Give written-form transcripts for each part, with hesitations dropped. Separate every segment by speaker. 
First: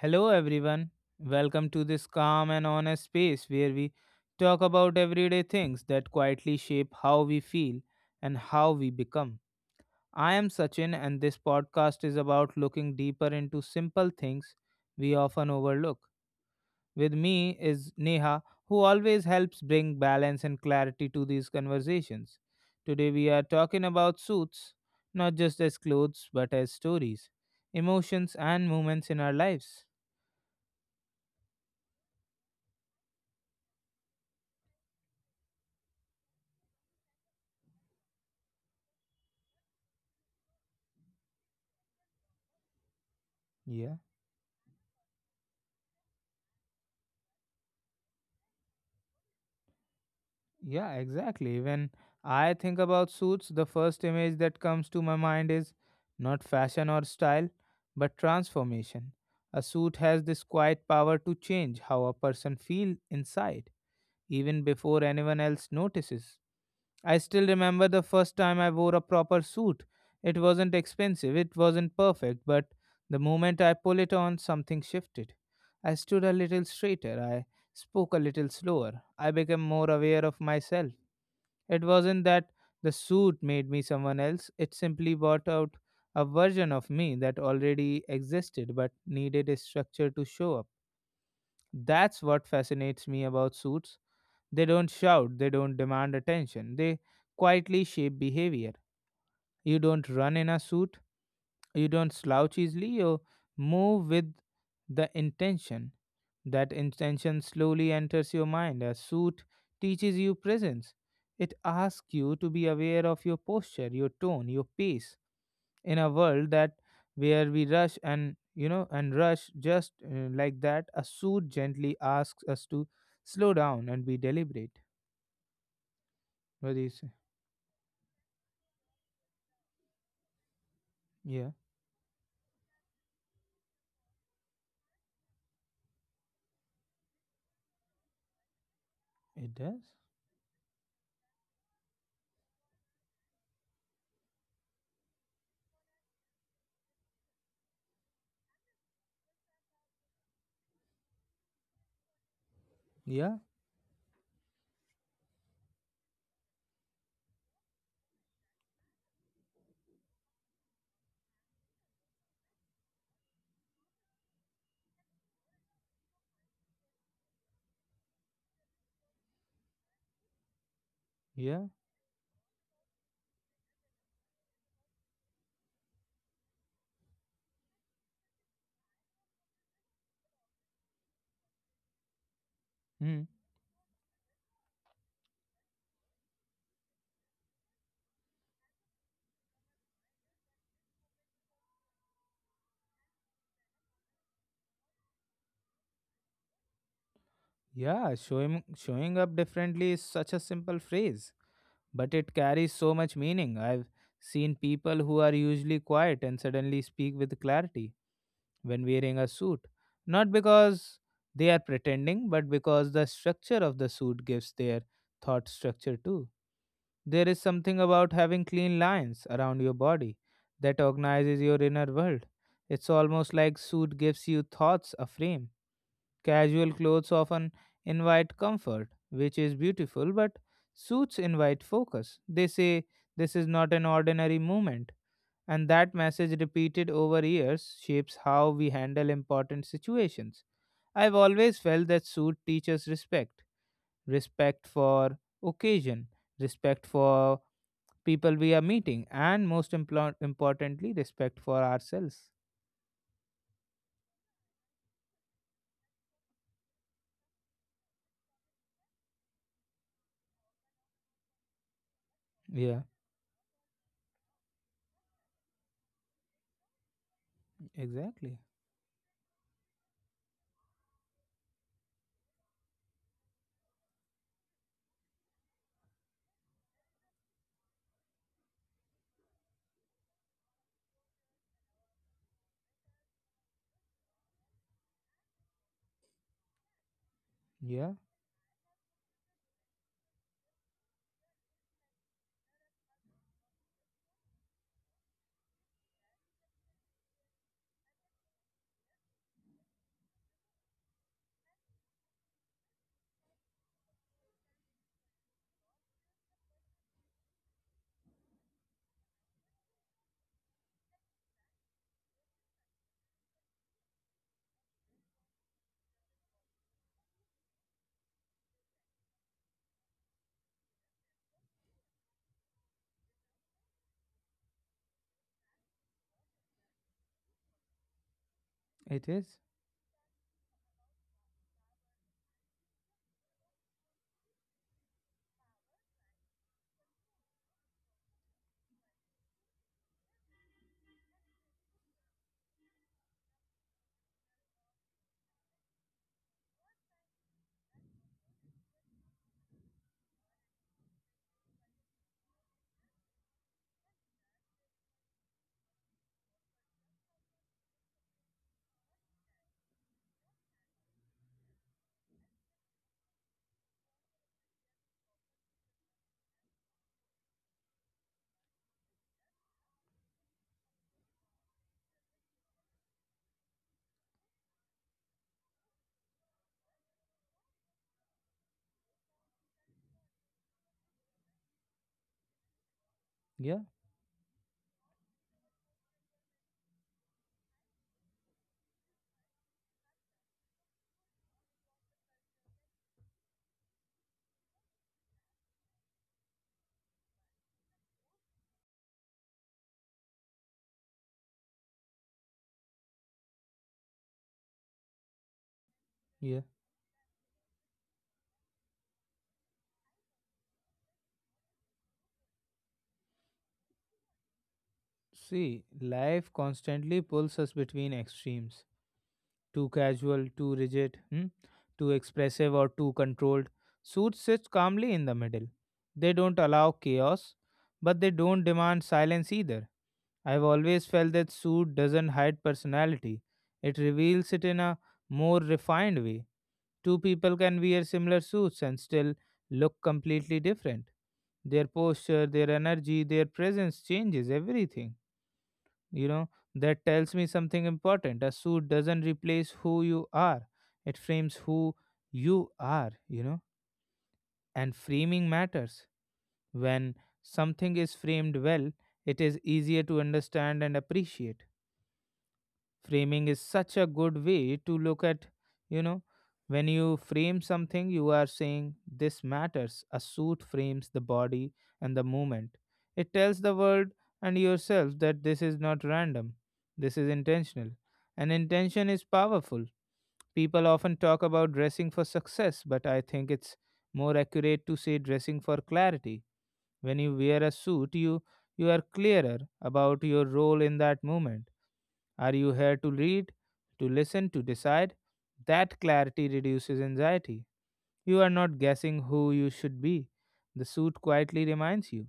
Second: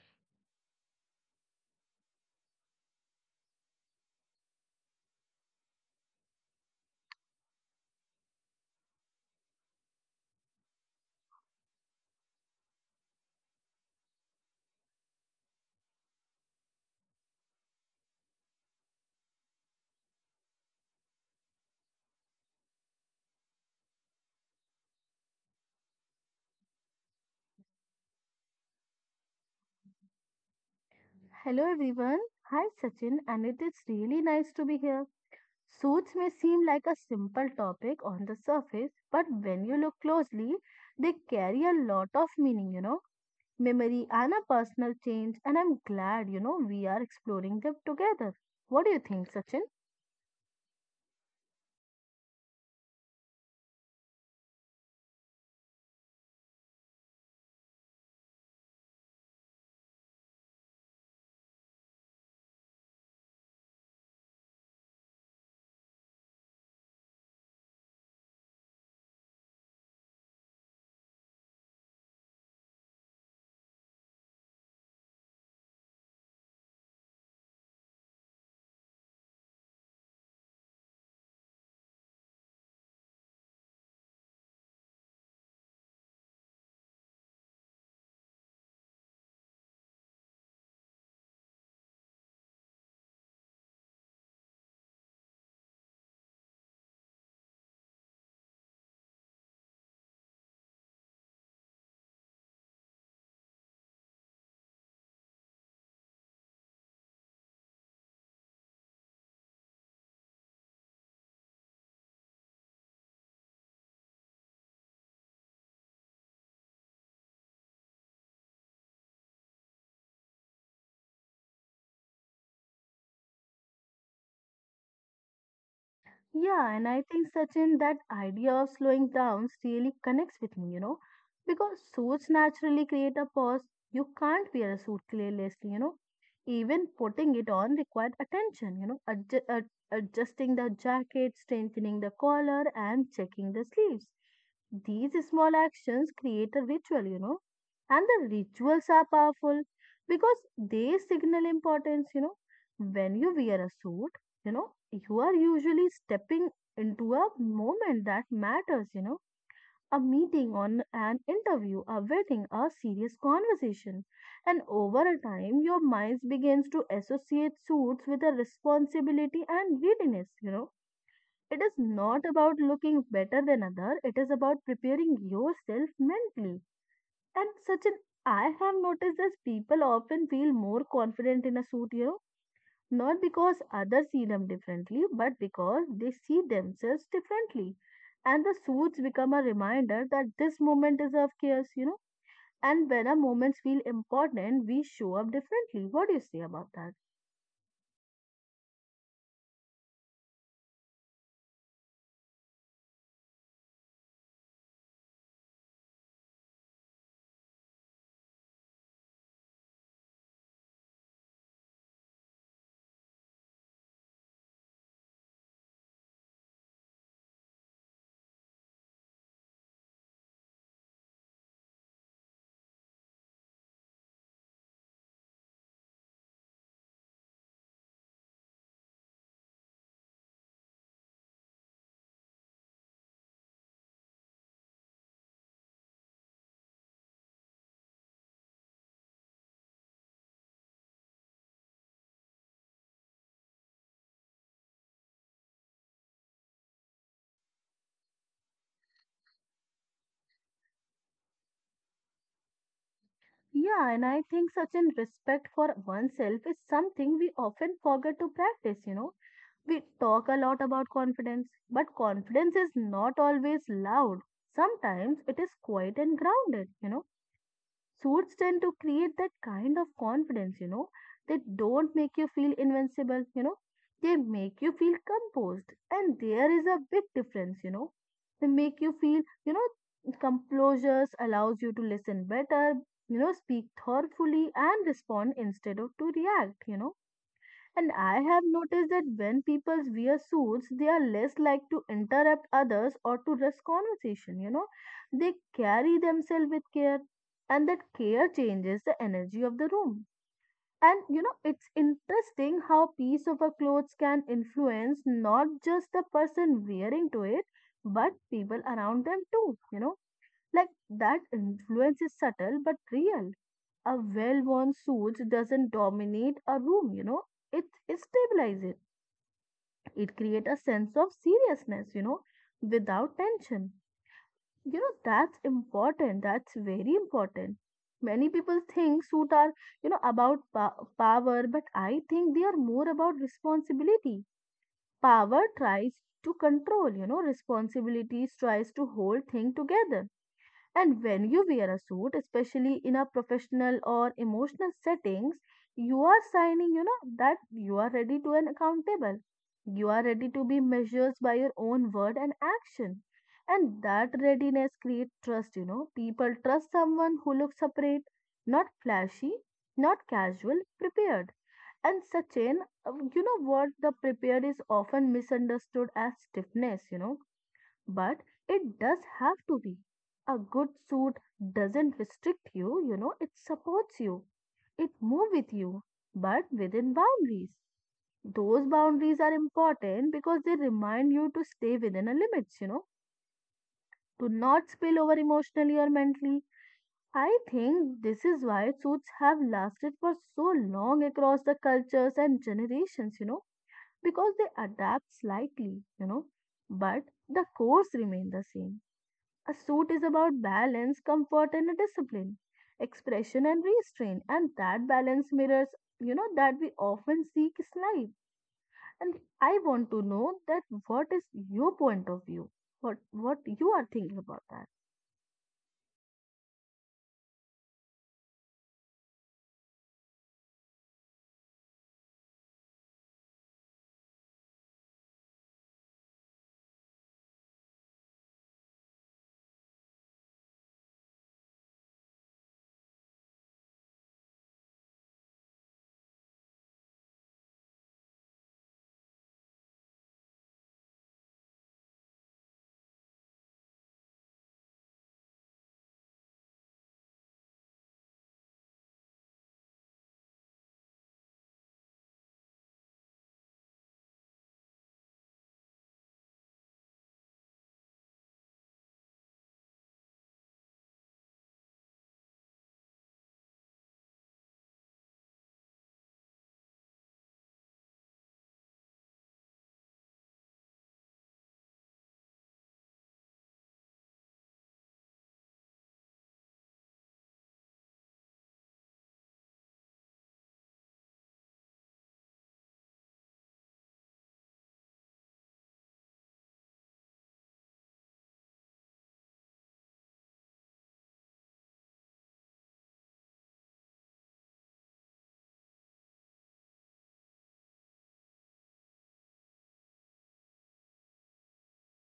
Speaker 1: Hello, everyone. Welcome to this calm and honest space where we talk about everyday things that quietly shape how we feel and how we become. I am Sachin, and this podcast is about looking deeper into simple things we often overlook. With me is Neha, who always helps bring balance and clarity to these conversations. Today, we are talking about suits, not just as clothes, but as stories, emotions, and moments in our lives.
Speaker 2: Hello everyone. Hi Sachin, and it is really nice to be here. Suits may seem like a simple topic on the surface, but when you look closely, they carry a lot of meaning,
Speaker 1: Yeah.
Speaker 2: memory and a personal change. And I'm glad, we are exploring them together. What do you think, Sachin?
Speaker 1: Yeah, exactly. When I think about suits, the first image that comes to my mind is not fashion or style, but transformation. A suit has this quiet power to change how a person feels inside, even before anyone else notices. I still remember the first time I wore a proper suit. It wasn't expensive, it wasn't perfect, but the moment I pulled it on, something shifted. I stood a little straighter, I spoke a little slower, I became more aware of myself. It wasn't that the suit made me someone else, it simply brought out a version of me that already existed but needed a structure to show up. That's what fascinates me about suits. They don't shout, they don't demand attention, they quietly shape behavior. You don't run in a suit, you don't slouch easily, you move with the intention that intention slowly enters your mind. A suit teaches you presence. It asks you to be aware of your posture, your tone, your pace in a world that where we rush and you know and rush just like that. A suit gently asks us to slow down and be deliberate.
Speaker 2: Yeah,
Speaker 1: What do
Speaker 2: and
Speaker 1: you
Speaker 2: I
Speaker 1: say?
Speaker 2: think Sachin, that idea of slowing down really connects with me,
Speaker 1: Yeah,
Speaker 2: because suits naturally create a pause. You can't wear a suit carelessly, you know. Even putting it on required attention,
Speaker 1: it does.
Speaker 2: adjusting the jacket, strengthening the collar, and checking the sleeves. These small actions create a ritual, you know, and the rituals are powerful because they signal importance, you know. When you
Speaker 1: Yeah,
Speaker 2: wear a suit, you know you are usually stepping into a moment that matters, you know, a meeting on an interview, a wedding, a serious conversation, and over a time your mind begins to associate suits with a responsibility and readiness, you know, it
Speaker 1: yeah.
Speaker 2: is not about looking better than other, it is about preparing yourself mentally, and such an I have noticed that people often feel more confident in a suit, you know, not
Speaker 1: Hmm.
Speaker 2: because others see them differently, but because they see themselves differently. And the suits become a reminder that this moment is of chaos, you know. And when our moments feel important, we show up differently. What do you say about that?
Speaker 1: Yeah. Showing up differently is such a simple phrase, but it carries so much meaning. I've seen people who are usually quiet and suddenly speak with clarity when wearing a suit, not because they are pretending, but because the structure of the suit gives their thought structure too. There is something about having clean lines around your body that organizes your inner world. It's almost like suit gives you thoughts a frame. Casual clothes often invite comfort, which is beautiful, but suits invite focus. They say this is not an ordinary moment, and that message repeated over years shapes how we handle important situations. I've always felt that suit teaches respect, respect for occasion, respect for people we are meeting, and most importantly, respect for ourselves.
Speaker 2: Yeah, and I think such an respect for oneself is something we often forget to practice, you know. We talk a lot about confidence, but confidence is
Speaker 1: Yeah,
Speaker 2: not always loud. Sometimes it is quiet and grounded, you know. Suits
Speaker 1: exactly.
Speaker 2: tend to create that kind of confidence, you know. They don't make you feel invincible, you know. They make you feel composed. And there is a big difference, you know. They make you feel, you know, composure allows you to listen better, you know, speak thoughtfully and respond instead of to react, you know, and
Speaker 1: Yeah,
Speaker 2: I have noticed that when people wear suits, they are less like to interrupt others or to rush conversation, you know. They carry themselves with care, and that care changes the energy of the room. And you know, it's interesting how piece of a clothes can influence not just the person wearing to it, but people around them too, you know. Like that influence is subtle but real. A well-worn suit doesn't dominate a room, you know, it stabilizes, it creates a sense of seriousness, you know, without tension. You know, that's important. That's very important. Many people
Speaker 1: it
Speaker 2: think
Speaker 1: is.
Speaker 2: suits are, you know, about power, but I think they are more about responsibility. Power tries to control, you know, responsibilities tries to hold things together, and when you wear a suit, especially in a professional or emotional settings, you are signing, you know, that you are ready to an accountable. You are ready to be measured by your own word and action. And that readiness creates trust, you know. People trust someone who looks separate, not flashy, not casual, prepared. And Sachin, you know what? The prepared is often misunderstood as stiffness, you know, but it does have to be. A good suit doesn't restrict you, you know, it supports you. It moves with you, but within boundaries. Those boundaries are important because they remind you to stay within a limits, you know,
Speaker 1: Yeah,
Speaker 2: to not spill over emotionally or mentally. I think this is why suits have lasted for so long across the cultures and generations, you know, because they adapt slightly, you know, but the cores remain the same, a suit is about balance, comfort, and a discipline, expression and restraint, and that balance mirrors, you know,
Speaker 1: yeah.
Speaker 2: that we often seek is life. And I want to know that what is your point of view, what you are thinking about that.
Speaker 1: See, life constantly pulls us between extremes. Too casual, too rigid, hmm? Too expressive, or too controlled. Suits sits calmly in the middle. They don't allow chaos, but they don't demand silence either. I've always felt that suit doesn't hide personality, it reveals it in a more refined way. Two people can wear similar suits and still look completely different. Their posture, their energy, their presence changes everything, you know. That tells me something important: a suit doesn't replace who you are, it frames who you are, you know. And framing matters. When something is framed well, it is easier to understand and appreciate. Framing is such a good way to look at, you know. When you frame something, you are saying this matters. A suit frames the body and the movement. It tells the world and yourself that this is not random, this is intentional. And intention is powerful. People often talk about dressing for success, but I think it's more accurate to say dressing for clarity. When you wear a suit, you are clearer about your role in that moment. Are you here to read, to listen, to decide? That clarity reduces anxiety. You are not guessing who you should be. The suit quietly reminds you.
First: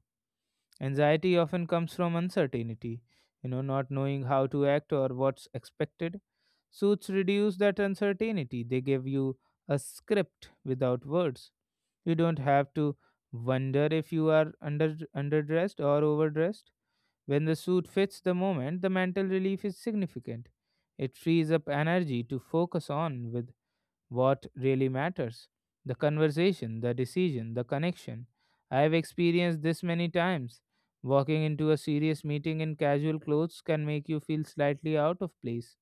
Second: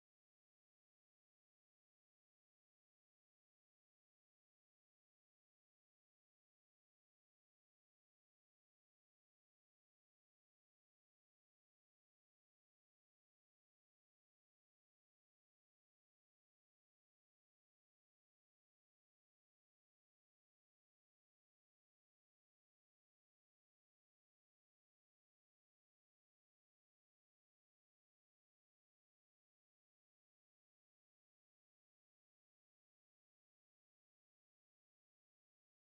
Speaker 1: Anxiety often comes from uncertainty, you know, not knowing how to act or what's expected. Suits reduce that uncertainty. They give you a script without words. You don't have to wonder if you are under underdressed or overdressed. When the suit fits the moment, the mental relief is significant. It frees up energy to focus on with what really matters: the conversation, the decision, the connection. I have experienced this many times. Walking into a serious meeting in casual clothes can make you feel slightly out of place,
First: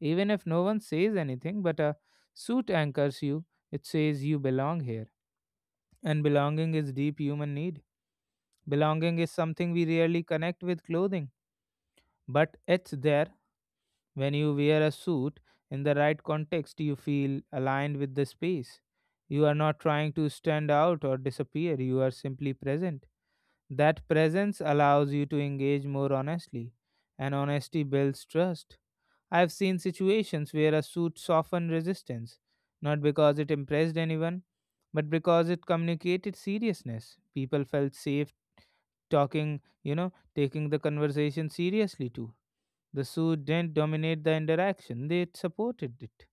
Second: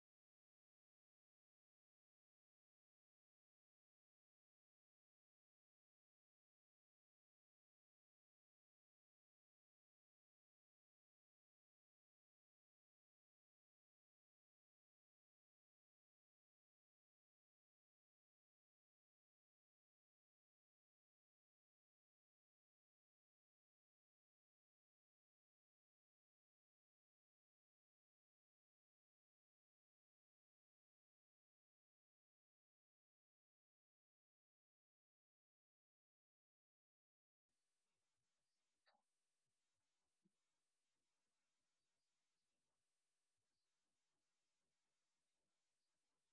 Speaker 1: even if no one says anything, but a suit anchors you. It says you belong here. And belonging is deep human need. Belonging is something we rarely connect with clothing, but it's there. When you wear a suit in the right context, you feel aligned with the space. You are not trying to stand out or disappear, you are simply present. That presence allows you to engage more honestly, and honesty builds trust. I've seen situations where a suit softened resistance, not because it impressed anyone, but because it communicated seriousness. People felt safe talking, you know, taking the conversation seriously too. The suit didn't dominate the interaction, they supported it.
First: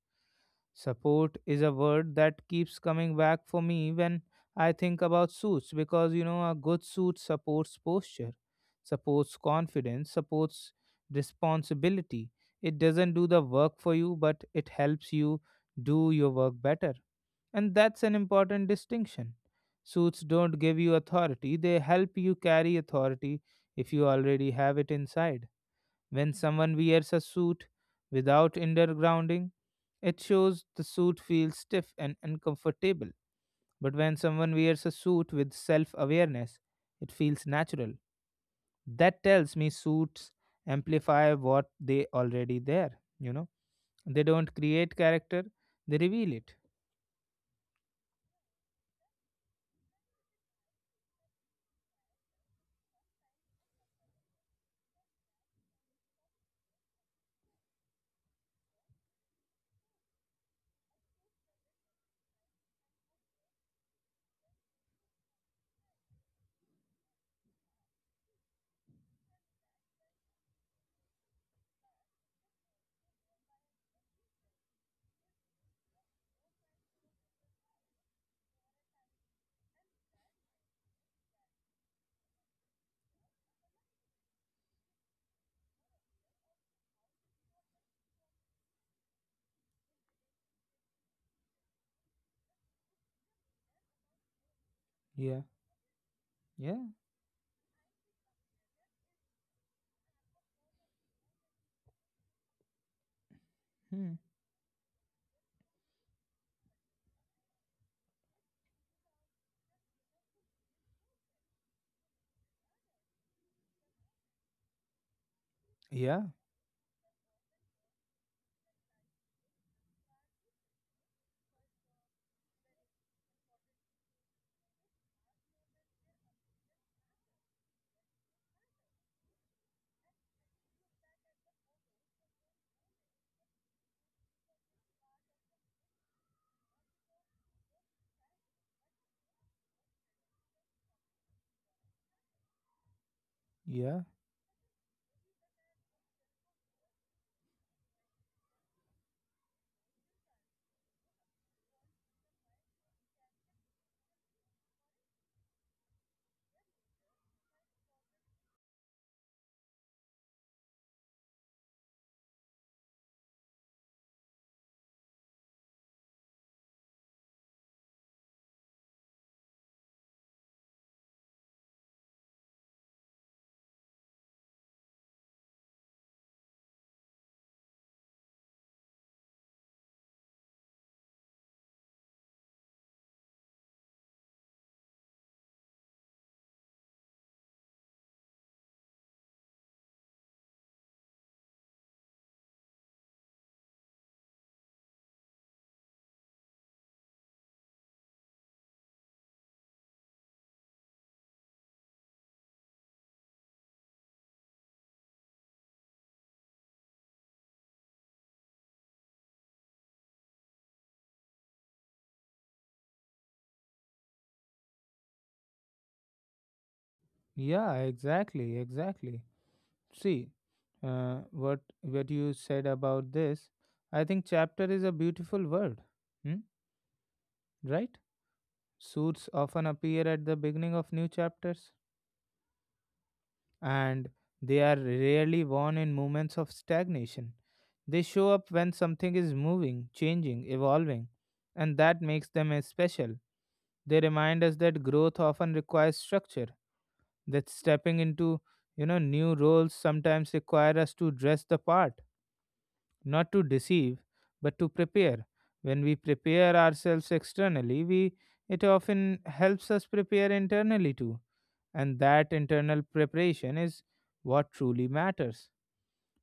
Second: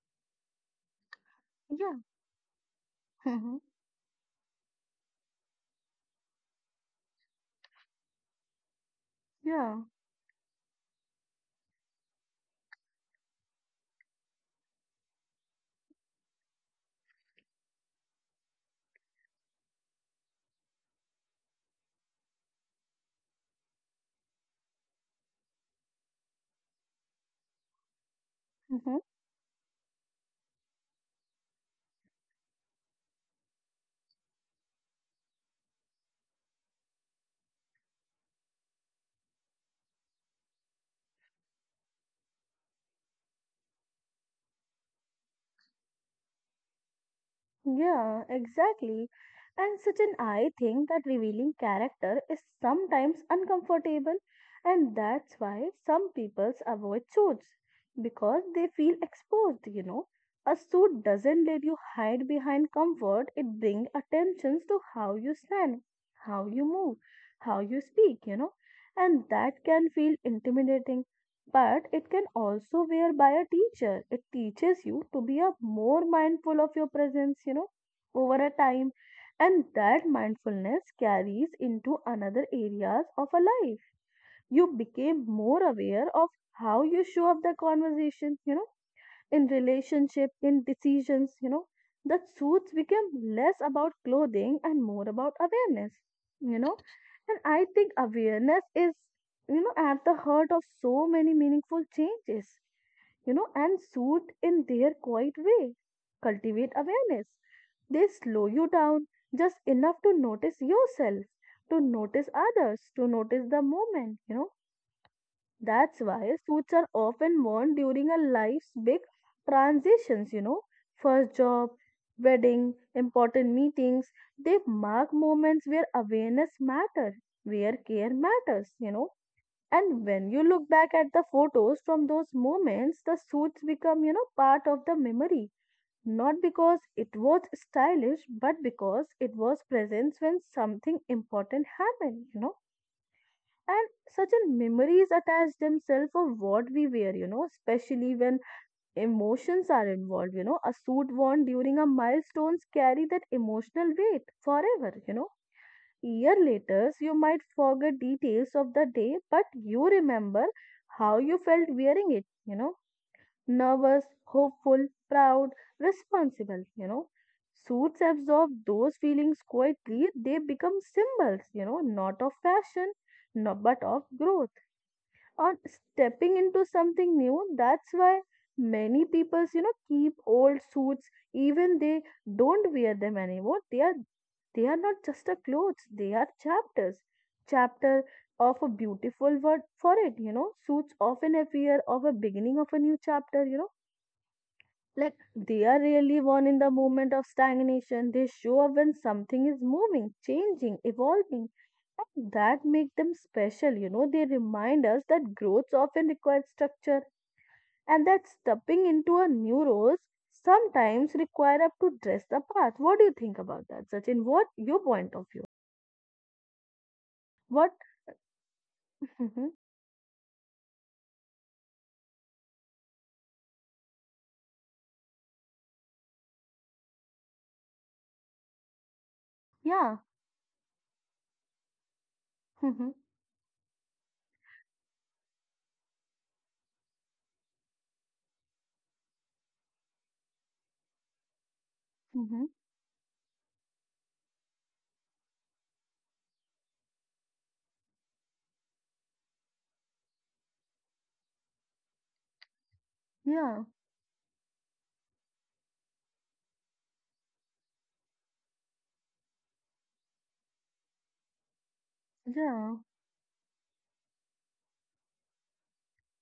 Speaker 1: Support is a
Speaker 2: Yeah,
Speaker 1: word that keeps coming back for me when I think about suits, because you know a good suit supports posture, supports
Speaker 2: yeah.
Speaker 1: confidence, supports responsibility. It doesn't do the work for you, but it helps you do your work better. And that's an important distinction. Suits don't give you authority, they help you carry authority if you already have it inside. When someone wears a suit without
Speaker 2: Mhm.
Speaker 1: undergrounding, it shows the suit feels stiff and uncomfortable. But when someone wears a suit with self awareness, it feels natural. That tells me suits amplify what they already there, you know. They don't create character, they reveal it.
Speaker 2: Yeah, exactly. And Sachin, I think that revealing character is sometimes uncomfortable, and that's why some peoples avoid suits because they feel exposed, you know. A suit doesn't let you hide behind comfort, it brings attention to how you stand, how you move, how you speak, you know, and that can feel intimidating, but it can also wear by a teacher. It teaches you to be a more mindful of your presence, you know, over a time. And that mindfulness carries into another areas of a life. You became more aware of how you show up the conversation, you know, in relationship, in decisions, you know, that suits became less about clothing and more about
Speaker 1: Yeah.
Speaker 2: awareness, you know.
Speaker 1: Yeah.
Speaker 2: And I think awareness is, you know, at the heart of so many meaningful changes, you know, and
Speaker 1: Hmm.
Speaker 2: suit in their quiet way cultivate awareness. They slow you down just enough to notice yourself, to notice others, to notice the moment, you know, that's
Speaker 1: Yeah.
Speaker 2: why suits are often worn during a life's big transitions, you know, first job, wedding, important meetings. They mark moments where awareness matters, where care matters, you know. And when you look back at the photos from those moments, the suits become, you know, part of the memory. Not because it was stylish, but because it was presence when something important happened, you know, and
Speaker 1: Yeah.
Speaker 2: certain memories attach themselves of what we wear, you know, especially when emotions are involved, you know, a suit worn during a milestones carry that emotional weight forever, you know, year later you might forget details of the day, but you remember how you felt wearing it, you know, nervous, hopeful, proud, responsible, you know, suits absorb those feelings quietly, they become symbols, you know, not of fashion, no, but of growth, on stepping into something new. That's why many people, you know, keep old suits, even they don't wear them anymore. They are not just a clothes, they are chapters. Chapter of a beautiful word for it, you know. Suits often appear of a beginning of a new chapter, you know, like they are really born in the moment of stagnation. They show up when something is moving, changing, evolving. And that make them special, you know. They remind us that growth often requires structure and that stepping into a new role sometimes require up to dress the path. What do you think about that, Sachin? What your point of view? What?
Speaker 1: Yeah, exactly, exactly.
Speaker 2: Mhm.
Speaker 1: See, what you said about this, I think chapter is a beautiful word, hmm? Right? Suits often
Speaker 2: Yeah.
Speaker 1: appear at the beginning of new chapters,
Speaker 2: Mhm.
Speaker 1: and they are rarely worn in moments of stagnation. They show up when something is moving, changing, evolving, and that makes
Speaker 2: Mhm.
Speaker 1: them special. They remind us that growth often requires structure, that stepping into, you know, new roles sometimes require us to dress the part, not to
Speaker 2: Yeah.
Speaker 1: deceive, but to prepare. When we prepare ourselves externally, we it often helps us prepare internally too. And that
Speaker 2: Yeah.
Speaker 1: internal preparation is what truly matters.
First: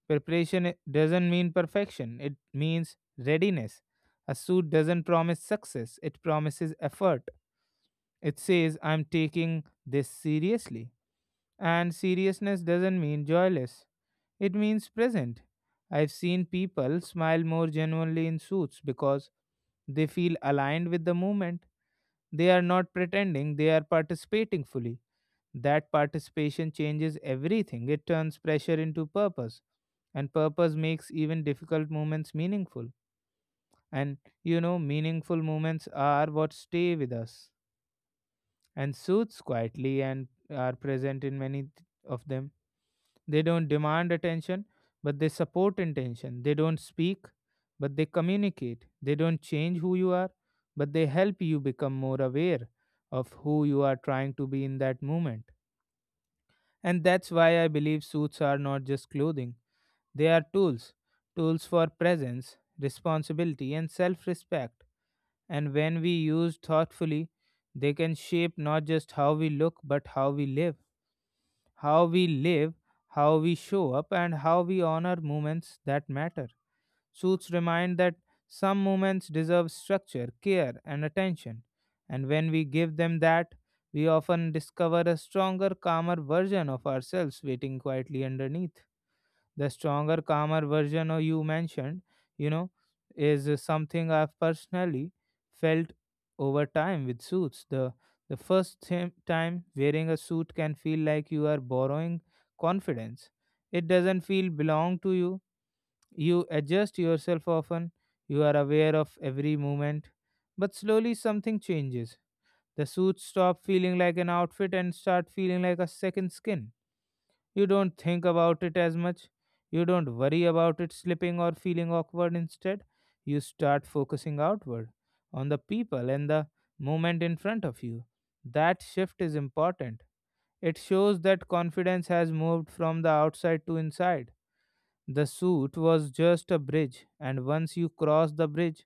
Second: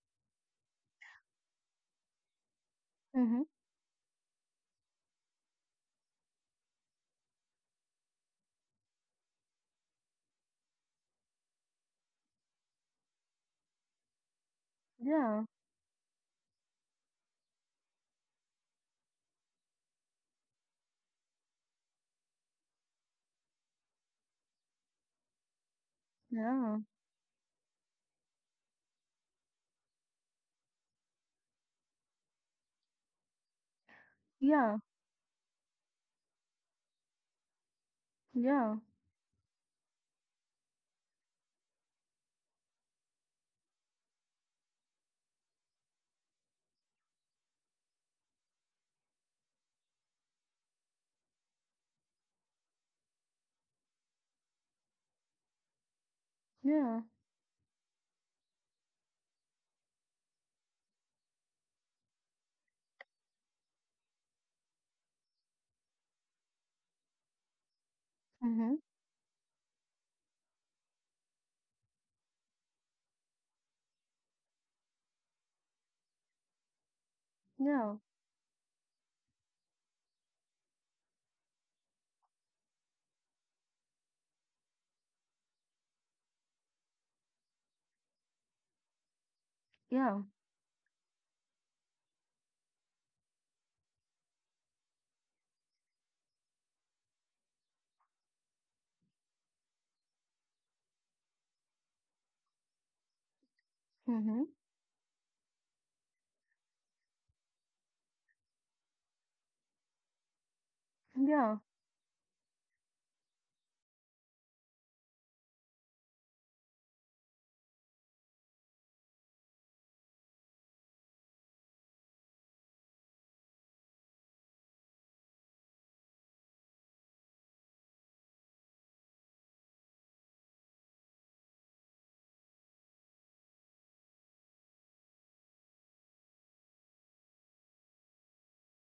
Speaker 1: Preparation doesn't mean perfection, it means
Speaker 2: Mhm.
Speaker 1: readiness. A suit doesn't promise success, it promises effort. It says, I'm taking this seriously. And seriousness doesn't mean joyless, it means present.
Speaker 2: Yeah.
Speaker 1: I've seen people smile more genuinely in suits because they feel aligned with the movement. They are not pretending, they are participating fully. That participation
Speaker 2: Yeah.
Speaker 1: changes everything, it turns pressure into purpose, and purpose makes even difficult moments meaningful. And you know,
Speaker 2: Yeah.
Speaker 1: meaningful moments are what stay with us,
Speaker 2: Yeah.
Speaker 1: and suits quietly and are present in many of them. They don't demand attention, but they support intention. They don't speak, but they communicate. They don't change who you are, but they help you become more aware of who you are trying to be in that moment. And
Speaker 2: Yeah.
Speaker 1: that's why I believe suits are not just clothing, they are tools, tools for presence, responsibility, and self respect. And when we use thoughtfully, they can shape
Speaker 2: Mhm.
Speaker 1: not just how we look, but how we live. How we live, how we show up, and how we honor moments that matter. Suits
Speaker 2: Yeah.
Speaker 1: remind that some moments deserve structure, care, and attention. And when we give them that, we often discover a stronger, calmer version of ourselves waiting quietly underneath. The stronger,
Speaker 2: Yeah.
Speaker 1: calmer version of you mentioned, you know, is something I've personally felt over time with suits. The first time wearing a suit can feel like you are borrowing confidence. It doesn't
Speaker 2: Mm-hmm.
Speaker 1: feel belong to you. You adjust yourself often. You are aware of every movement. But slowly
Speaker 2: Yeah.
Speaker 1: something changes. The suit stop feeling like an outfit and start feeling like a second skin. You don't think about it as much. You don't worry about it slipping or feeling awkward. Instead, you start focusing outward on the people and the moment in front of you. That shift is important. It shows that confidence has moved from the outside to inside. The suit was just a bridge, and once you cross the bridge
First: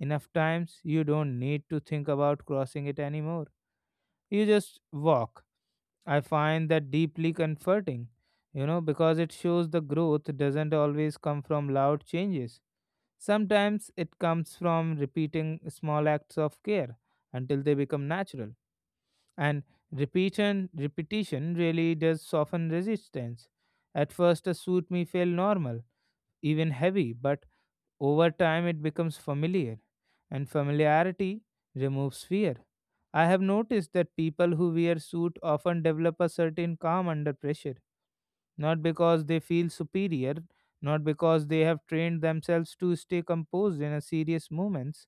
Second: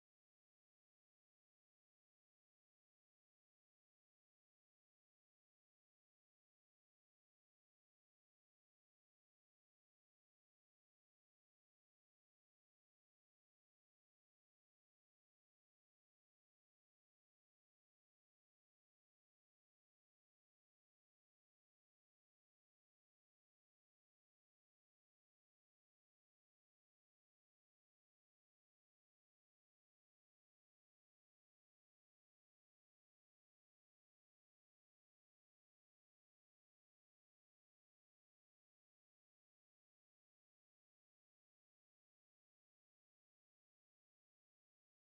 Speaker 1: enough times, you don't need to think about crossing it anymore. You just walk. I find that deeply comforting, you know, because it shows the growth doesn't always come from loud changes. Sometimes it comes from repeating small acts of care until they become natural. And repetition really does soften resistance. At first, a suit may feel normal, even heavy, but over time it becomes familiar, and familiarity removes fear. I have noticed that people who wear suit often develop a certain calm under pressure, not because they feel superior, not because they have trained themselves to stay composed in a serious moments.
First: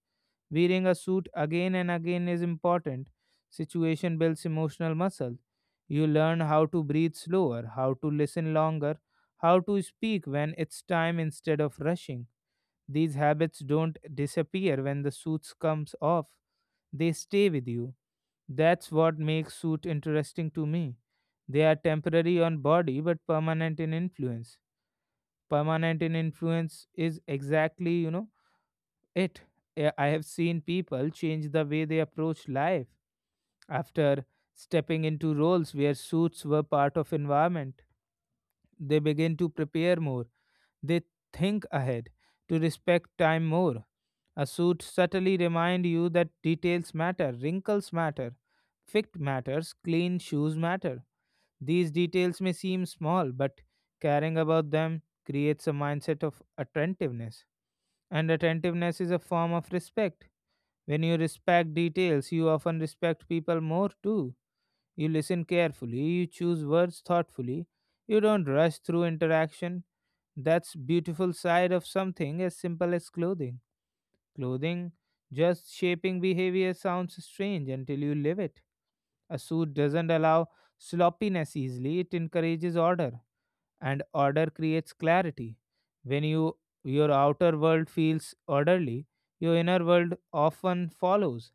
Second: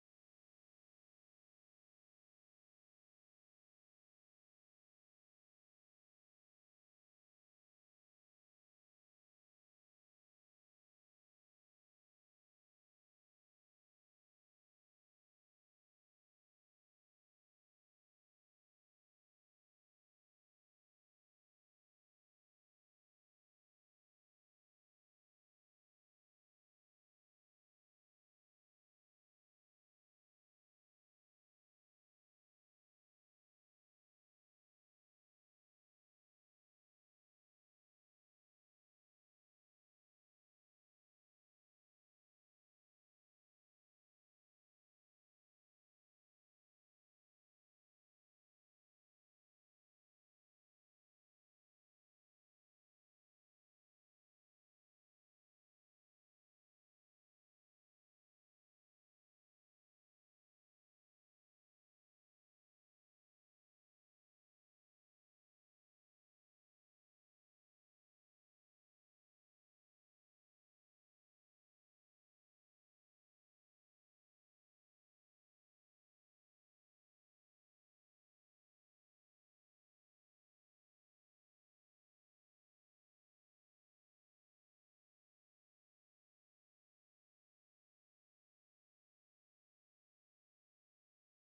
Speaker 1: Wearing a suit again and again is important. Situation builds emotional muscle. You learn how to breathe slower, how to listen longer, how to speak when it's time instead of rushing. These habits don't disappear when the suits comes off. They stay with you. That's what makes suit interesting to me. They are temporary on body but permanent in influence. Permanent in influence is exactly, it. I have seen people change the way they approach life after stepping into roles where suits were part of environment. They begin to prepare more. They think ahead to respect time more. A suit subtly remind you that details matter, wrinkles matter, fit matters, clean shoes matter. These details may seem small, but caring about them creates a mindset of attentiveness. And attentiveness is a form of respect when you respect details, you often respect people more too. You listen carefully, you choose words thoughtfully, you don't rush through interaction. That's beautiful side of something as simple as clothing. Clothing just shaping behavior sounds strange until you live it. A suit doesn't allow sloppiness easily, it encourages order, and order creates clarity. When you your outer world feels orderly, your inner world often follows.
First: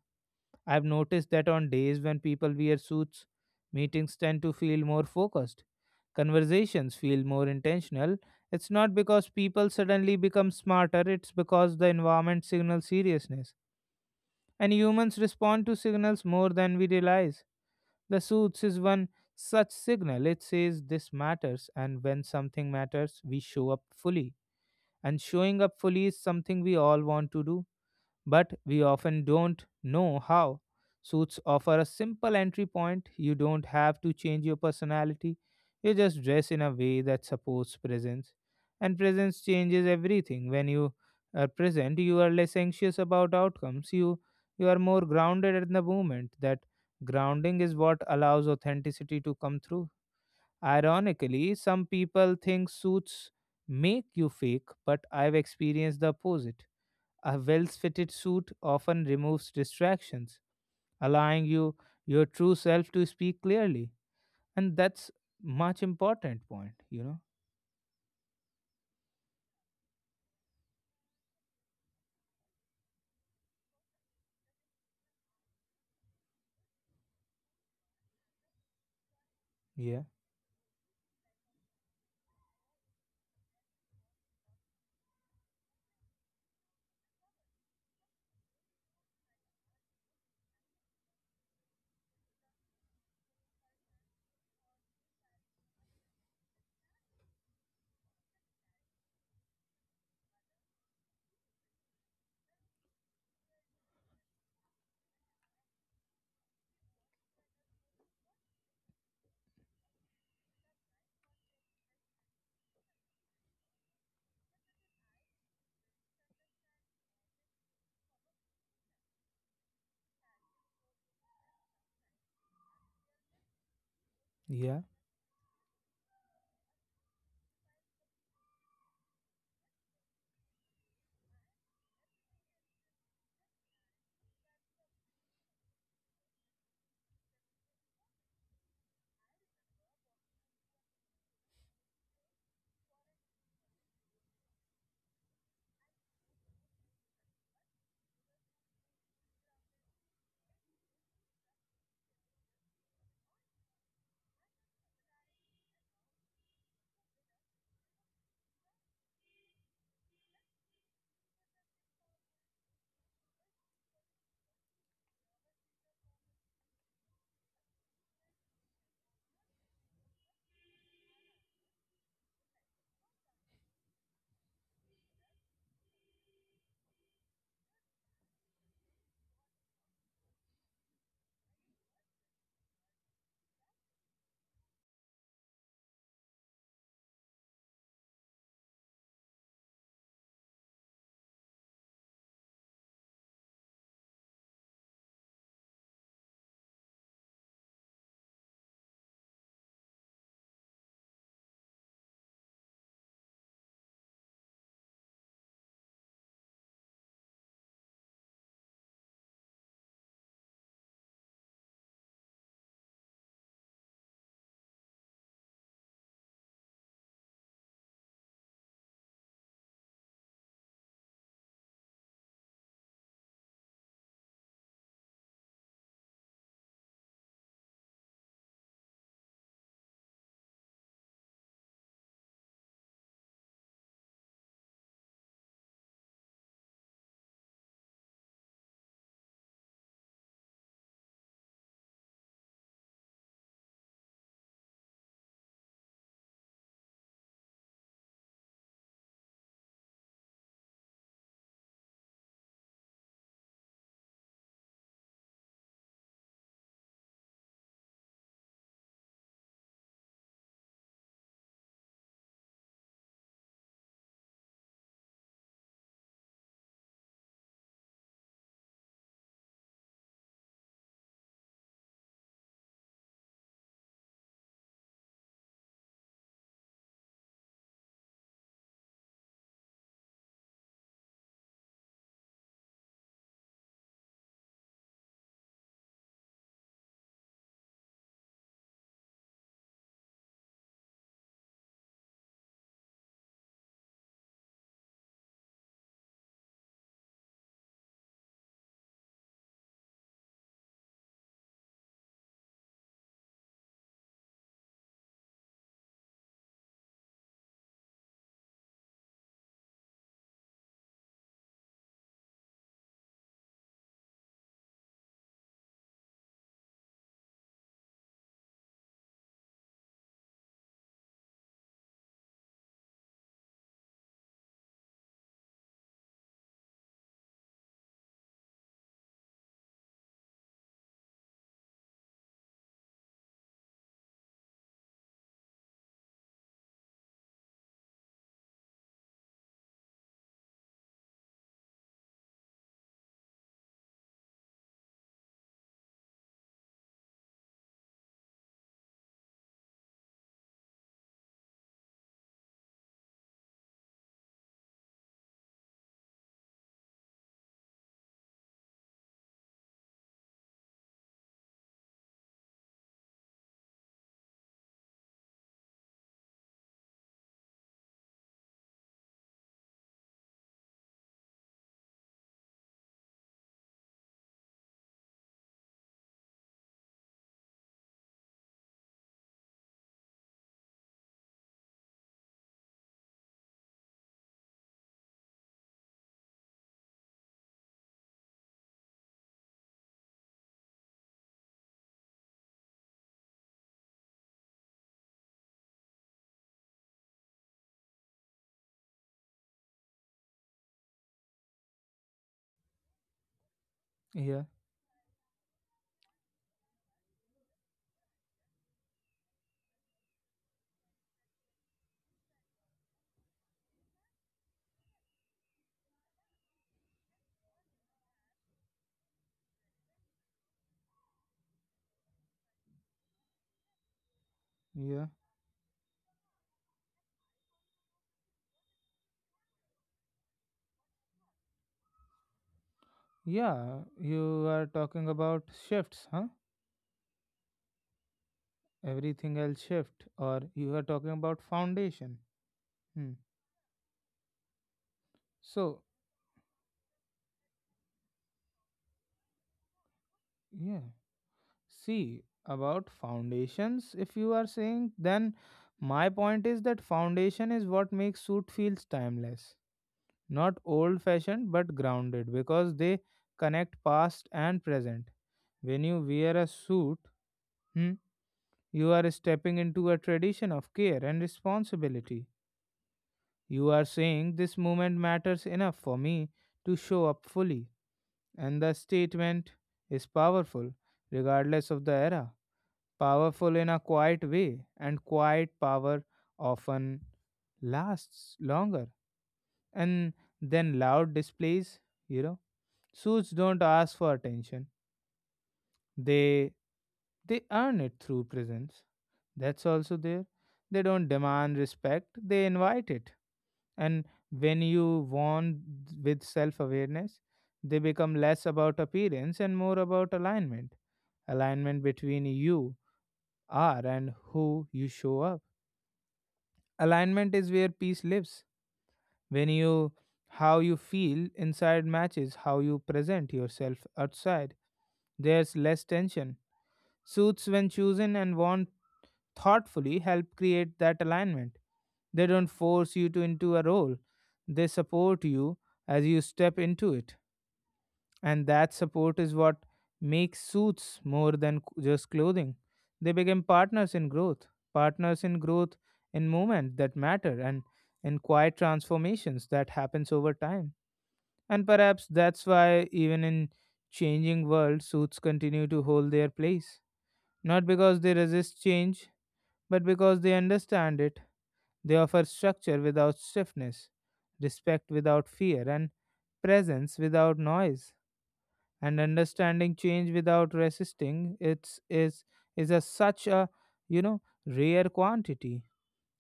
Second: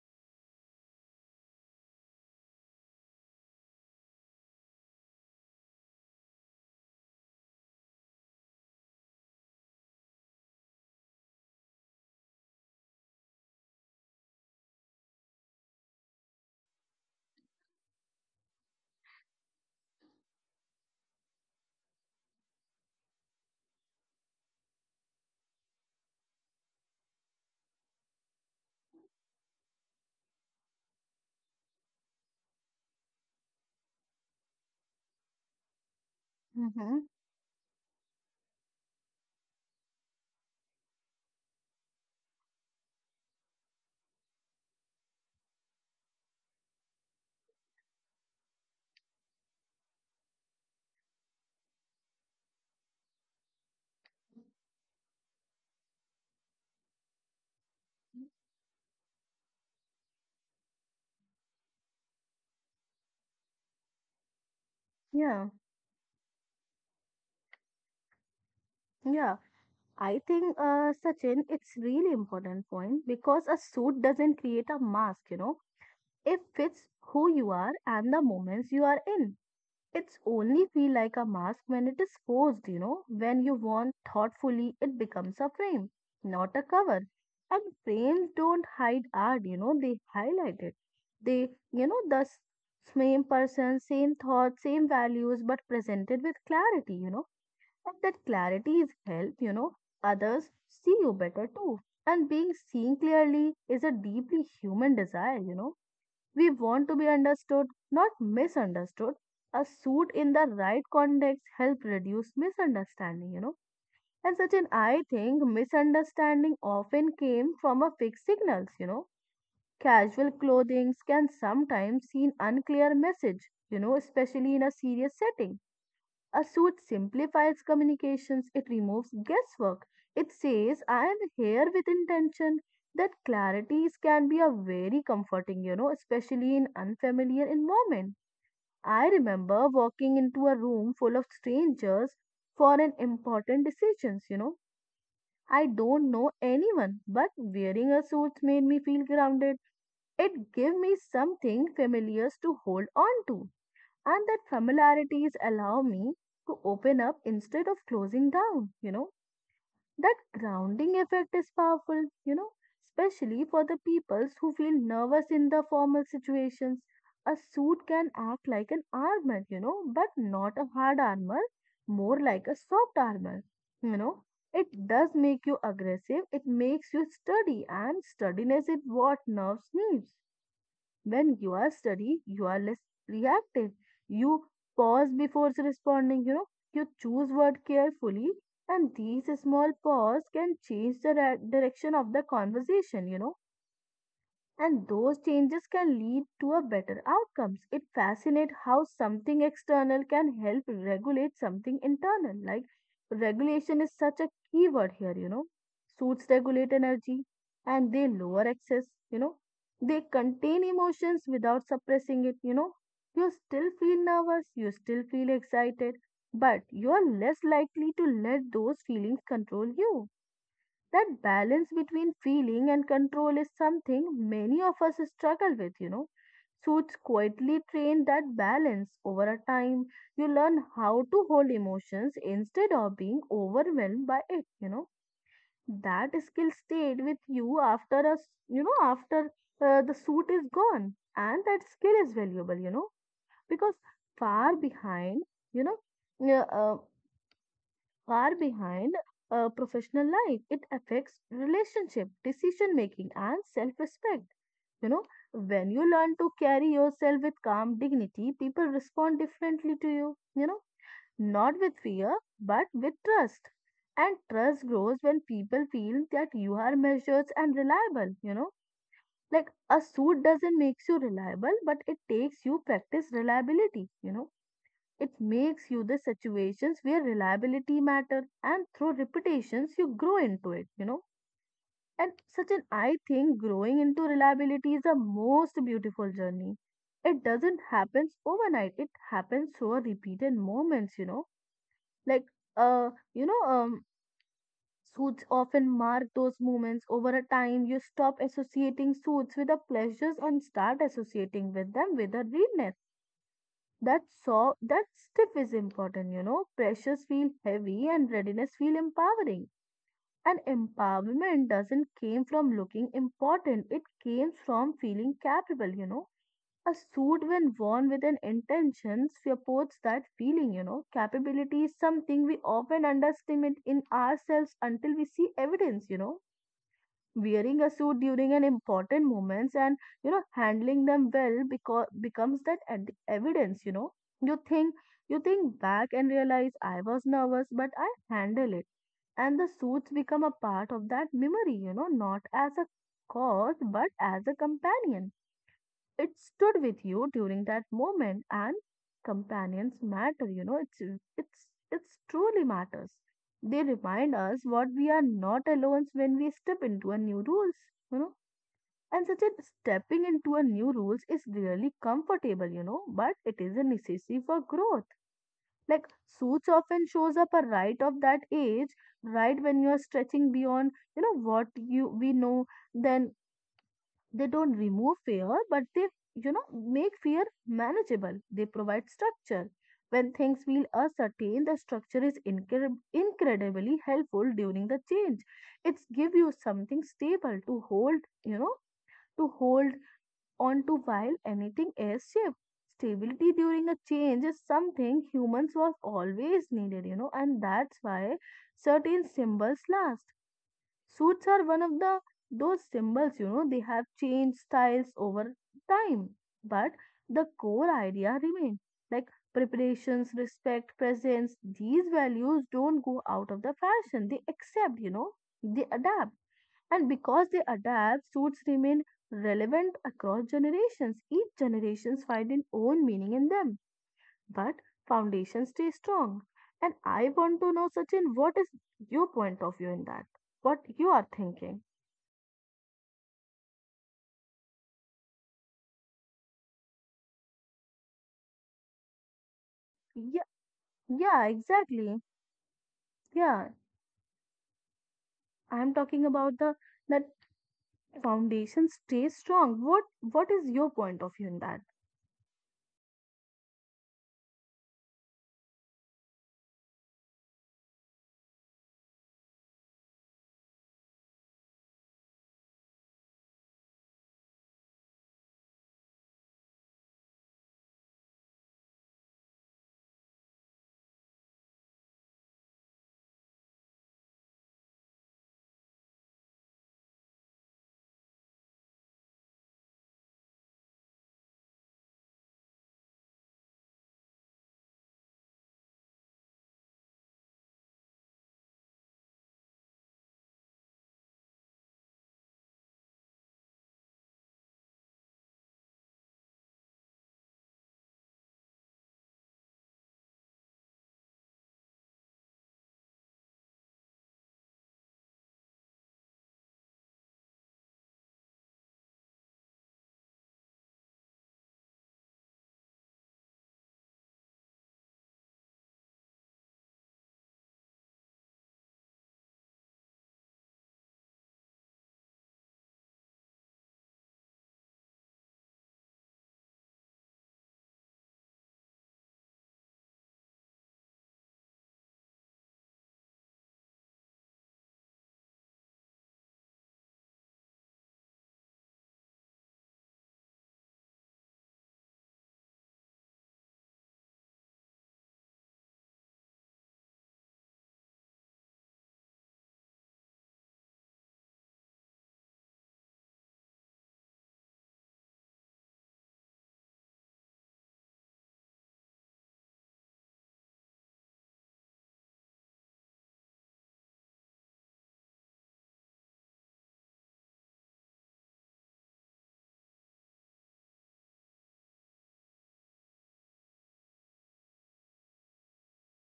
Speaker 1: I've noticed that on days when people wear suits, meetings tend to feel more focused. Conversations feel more intentional. It's not because people suddenly become smarter, it's because the environment signals seriousness. And humans respond to signals more than we realize. The suits is one such signal. It says this matters, and when something matters, we show up fully. And showing up fully is something we all want to do but we often don't know how. Suits offer a simple entry point. You don't have to change your personality. You just dress in a
Speaker 2: Mm-hmm.
Speaker 1: way that supports presence. And presence changes everything. When you are present, you are less anxious about outcomes. You are more grounded in the moment. That grounding is what allows authenticity to come through. Ironically, some people think suits make you fake, but I've experienced the opposite. A well fitted suit often removes distractions, allowing you your true self to speak clearly. And that's
Speaker 2: Yeah,
Speaker 1: much important point, you know?
Speaker 2: yeah. I think, Sachin, it's really important point because a suit doesn't create a mask, you know. It fits who you are and the moments you are in.
Speaker 1: Yeah,
Speaker 2: It's only feel like a mask when it is forced, you know. When you want thoughtfully, it becomes a frame, not a cover. And frames don't hide art, you know, they highlight it. They, you know, the same person, same thoughts, same values, but presented with clarity, you know. And that clarity is help, you know, others see you better too. And being seen clearly is a deeply human desire, you know. We want to be understood, not misunderstood. A suit in the right context help reduce misunderstanding, you know. And such an I think misunderstanding often came from a fixed signals, you know. Casual clothing can sometimes seen unclear message, you know, especially in a
Speaker 1: yeah,
Speaker 2: serious setting, a suit simplifies communications, it removes guesswork. It says, I am here with intention. That clarities can be a very comforting, you know, especially in unfamiliar environment. I remember walking into a room full of strangers for an important decisions, you know. I don't know anyone, but wearing a suit made me feel grounded. It gave me something familiar to hold on to, and that familiarities allow me to open up instead of closing down, you know, that grounding effect is powerful, you know, especially for the peoples who feel nervous in the formal situations, a suit can act like an armor, you know, but not a hard armor, more like a soft armor, you know, it does make you aggressive, it makes you sturdy, and sturdiness is what nerves need. When you are study, you are less reactive. You pause before responding, you know, you choose word carefully, and these small pause can change the direction of the conversation, you know, and those changes can lead to a better outcomes, it fascinates how something external can help regulate something internal, like regulation is such a key word here, you know, suits regulate energy, and they lower excess, you know, they contain emotions without suppressing it, you know, you still feel nervous, you still feel excited, but you are less likely to let those feelings control you, that balance between feeling and control is something many of us struggle with, you know. Suits quietly train that balance over a time. You learn how to hold emotions instead of being overwhelmed by it, That skill stayed with you after a, s- you know, after the suit is gone. And that skill is valuable, because far behind, you know, yeah, uh, far behind professional life. It affects relationship, decision making, and self respect. You know, when you learn to carry yourself with calm dignity, people respond differently to you, not with fear, but with trust. And trust grows when people feel that you are measured and reliable, Like a suit doesn't make you reliable, but it takes you practice reliability, it makes you the situations where reliability matter, and through repetitions you grow into it, And such an I think growing into reliability is the most beautiful journey. It doesn't happen overnight. It happens through a repeated moments, Like uh, you know, um suits often mark those moments over a time. You stop associating suits with the pleasures and start associating with them with a realness that so that stiff is important, Pressures feel heavy and readiness feel empowering. And empowerment doesn't came from looking important. It came from feeling capable, A suit when worn with an intention supports that feeling, Capability is something we often underestimate in ourselves until we see evidence, wearing a suit during an important moments and you know handling them well because becomes that evidence, you think you think back and realize I was nervous but I handle it, and the suits become a part of that memory, not as a cause but as a companion. It stood with you during that moment, and companions matter, you know, it's it's truly matters. They remind us what we are not alone when we step into a new rules, you know. And such a stepping into a new rules is really comfortable, but it is a necessity for growth. Like suits often shows up a right of that age, right when you are stretching beyond, what you we know, then they don't remove fear, but they, make fear manageable. They provide structure. When things feel uncertain, the structure is incredibly helpful during the change. It's give you something stable to hold, you know, to hold on to while anything else shifts. Stability during a change is something humans was always needed, and that's why certain symbols last. Suits are one of the those symbols, they have changed
Speaker 1: yeah,
Speaker 2: styles over time, but the core idea remains like preparations, respect, presence. These values don't go out of the fashion. They accept, they adapt. And because they adapt, suits remain relevant across generations. Each generations find an own meaning in them, but
Speaker 1: yeah.
Speaker 2: foundations stay strong. And I want to know, Sachin, what is your point of view in that? What you are thinking?
Speaker 1: Yeah, you are talking about shifts, huh? Everything else shift,
Speaker 2: Yeah,
Speaker 1: or you are talking
Speaker 2: yeah,
Speaker 1: about
Speaker 2: exactly.
Speaker 1: foundation. Hmm.
Speaker 2: Yeah, I'm
Speaker 1: So,
Speaker 2: talking about the that foundation stays strong. What is your
Speaker 1: yeah,
Speaker 2: point of view in that?
Speaker 1: see about foundations, if you are saying, then my point is that foundation is what makes suit feels timeless. Not old fashioned, but grounded because they connect past and present. When you wear a suit, hmm, you are stepping into a tradition of care and responsibility. You are saying this moment matters enough for me to show up fully. And the statement is powerful, regardless of the era. Powerful in a quiet way, and quiet power often lasts longer. And then loud displays, you know. Suits don't ask for attention. They they earn it through presence. That's also there. They don't demand respect, they invite it. And when you want with self-awareness, they become less about appearance and more about alignment. Alignment between you are and who you show up. Alignment is where peace lives. When you how you feel inside matches how you present yourself outside, there's less tension. Suits, when chosen and worn thoughtfully, help create that alignment. They don't force you to into a role. They support you as you step into it. And that support is what makes suits more than just clothing. They become partners in growth in moments that matter and in quiet transformations that happens over time. And perhaps that's why even in changing world suits continue to hold their place, not because they resist change but because they understand it, they offer structure without stiffness, respect without fear, and presence without noise. And understanding change without resisting it's is a such a, you know, rare quantity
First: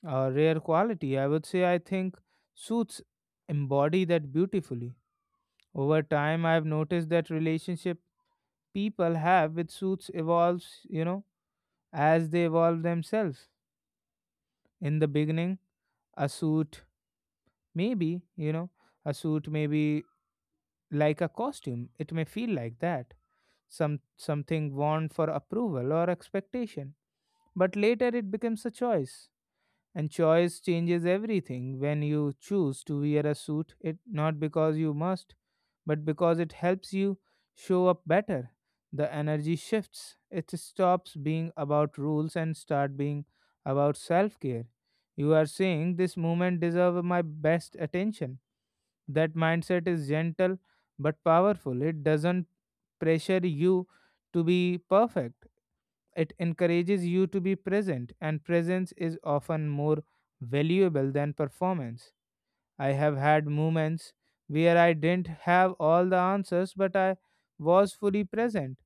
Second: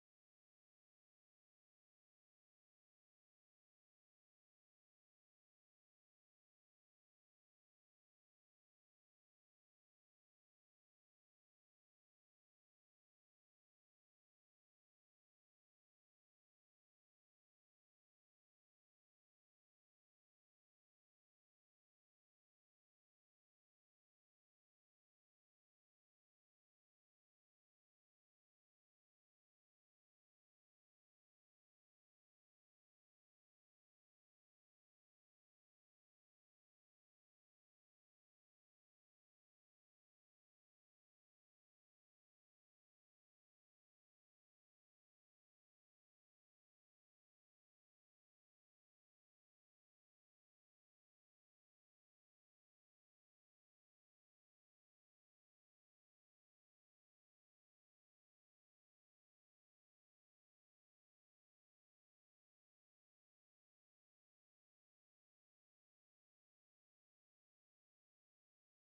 Speaker 1: or rare quality. I would say I think suits embody that beautifully. Over time I've noticed that relationship people have with suits evolves, you know, as they evolve themselves. In the beginning, a suit maybe, you know, a suit may be like a costume. It may feel like that. Some something worn for approval or expectation. But later it becomes a choice. And choice changes everything. When you choose to wear a suit, it not because you must, but because it helps you show up better. The energy shifts. It stops being about rules and start being about self-care. You are saying this moment deserves my best attention. That mindset is gentle but powerful. It doesn't pressure you to be perfect, it encourages you to be present, and presence is often more valuable than performance. I have had moments where I didn't have all the answers, but I was fully present,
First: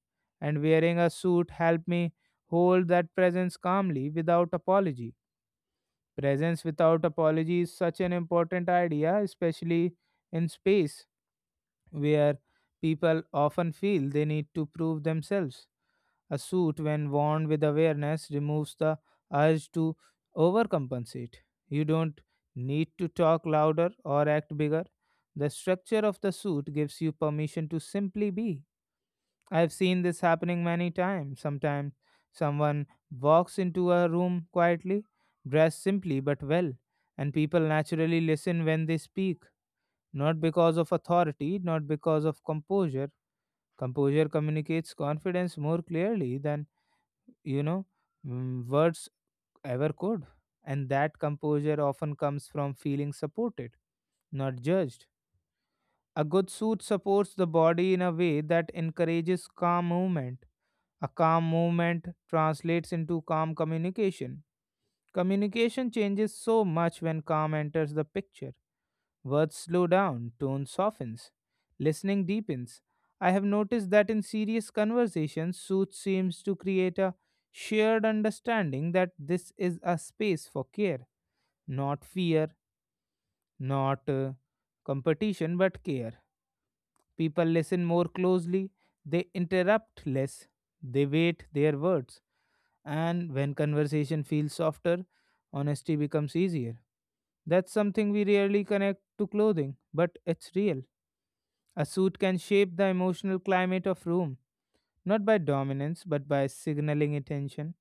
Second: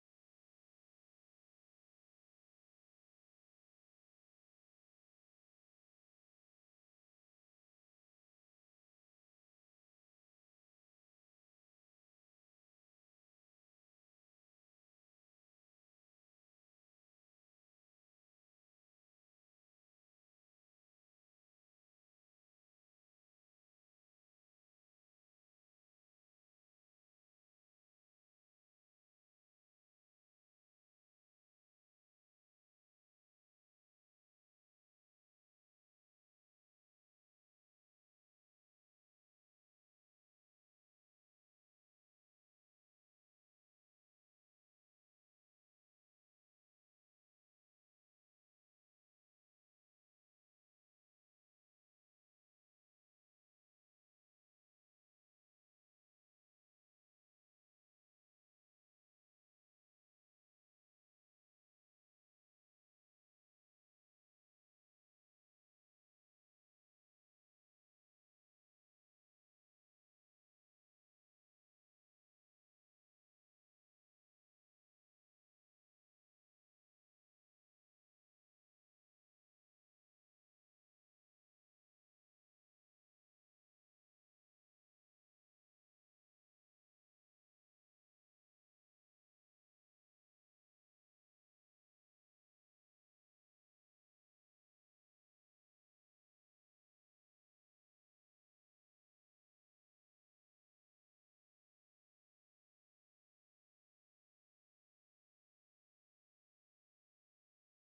Speaker 1: and wearing a suit helped me hold that presence calmly without apology. Presence without apology is such an important idea, especially in space where people often feel they need to prove themselves. A suit, when worn with awareness, removes the urge to overcompensate. You don't need to talk louder or act bigger. The structure of the suit gives you permission to simply be. I've seen this happening many times. Sometimes someone walks into a room quietly, dressed simply but well, and people naturally listen when they speak, not because of authority, not because of composure. Composure communicates confidence more clearly than, you know, words ever could. And that composure often comes from feeling supported, not judged. A good suit supports the body in a way that encourages calm movement. A calm movement translates into calm communication. Communication changes so much when calm enters the picture. Words slow down, tone softens, listening deepens. I have noticed that in serious conversations, Sooth seems to create a shared understanding that this is a space for care, not fear, not competition, but care. People listen more closely, they interrupt less, they wait their words, and when conversation feels softer, honesty becomes easier. That's something we rarely connect to clothing, but it's real. A suit can shape the emotional climate of room, not by dominance, but by signaling intention,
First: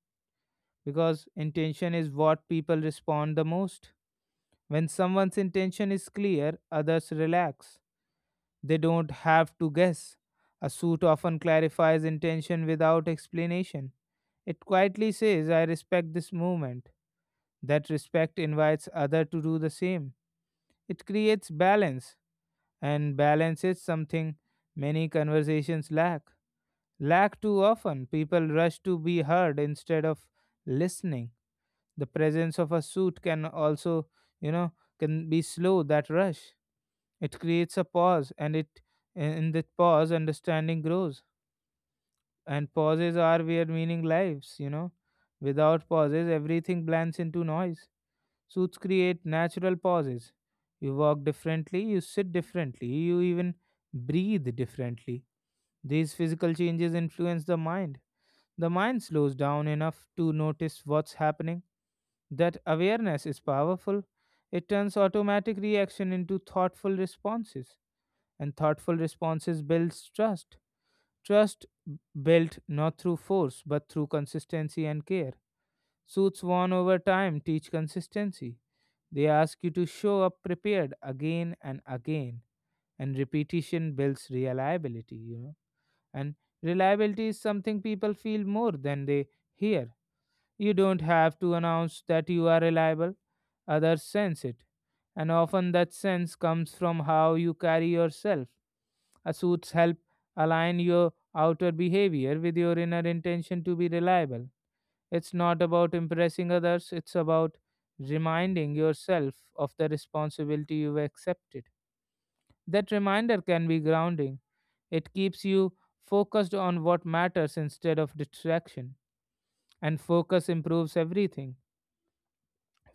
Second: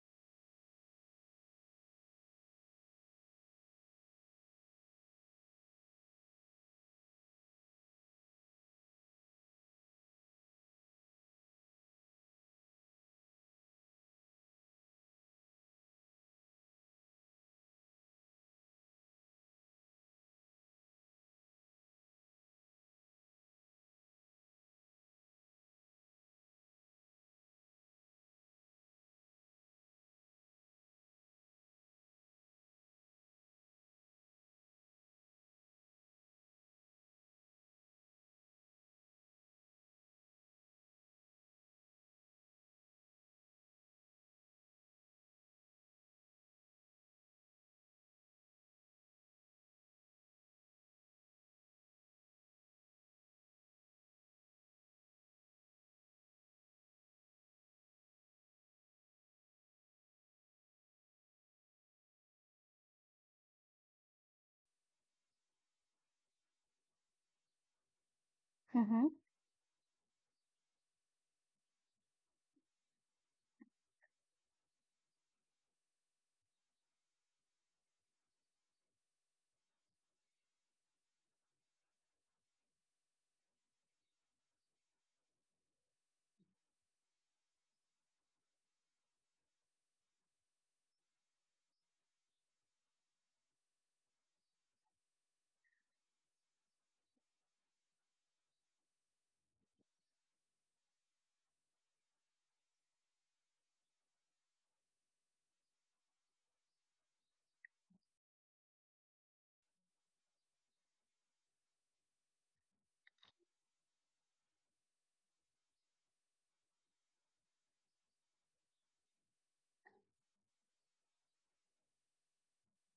Speaker 1: because intention is what people respond the most. When someone's intention is clear, others relax. They don't have to guess. A suit often clarifies intention without explanation. It quietly says, I respect this movement. That respect invites others to do the same. It creates balance, and balance is something many conversations lack. Lack too often, people rush to be heard instead of listening. The presence of a suit can also, you know, can be slow that rush. It creates a pause, and it in that pause, understanding grows. And pauses are where meaning lives, you know. Without pauses, everything blends into noise. Suits create natural pauses. You walk differently, you sit differently, you even breathe differently. These physical changes influence the mind. The mind slows down enough to notice what's happening. That awareness is powerful. It turns automatic reaction into thoughtful responses, and thoughtful
Speaker 2: Mm-hmm.
Speaker 1: responses builds trust. Built not through force but through consistency and care. Suits won over time teach consistency. They ask you to show up prepared again and again, and repetition builds reliability, you know. And reliability is something people feel more than they hear. You don't have to announce that you are reliable, others sense it. And often that sense comes from how you carry yourself. A suits help align your outer behavior with your inner intention to be reliable. It's not about impressing others, it's about reminding yourself of the responsibility you've accepted. That reminder can be grounding. It keeps you focused on what matters instead of distraction. And focus improves everything.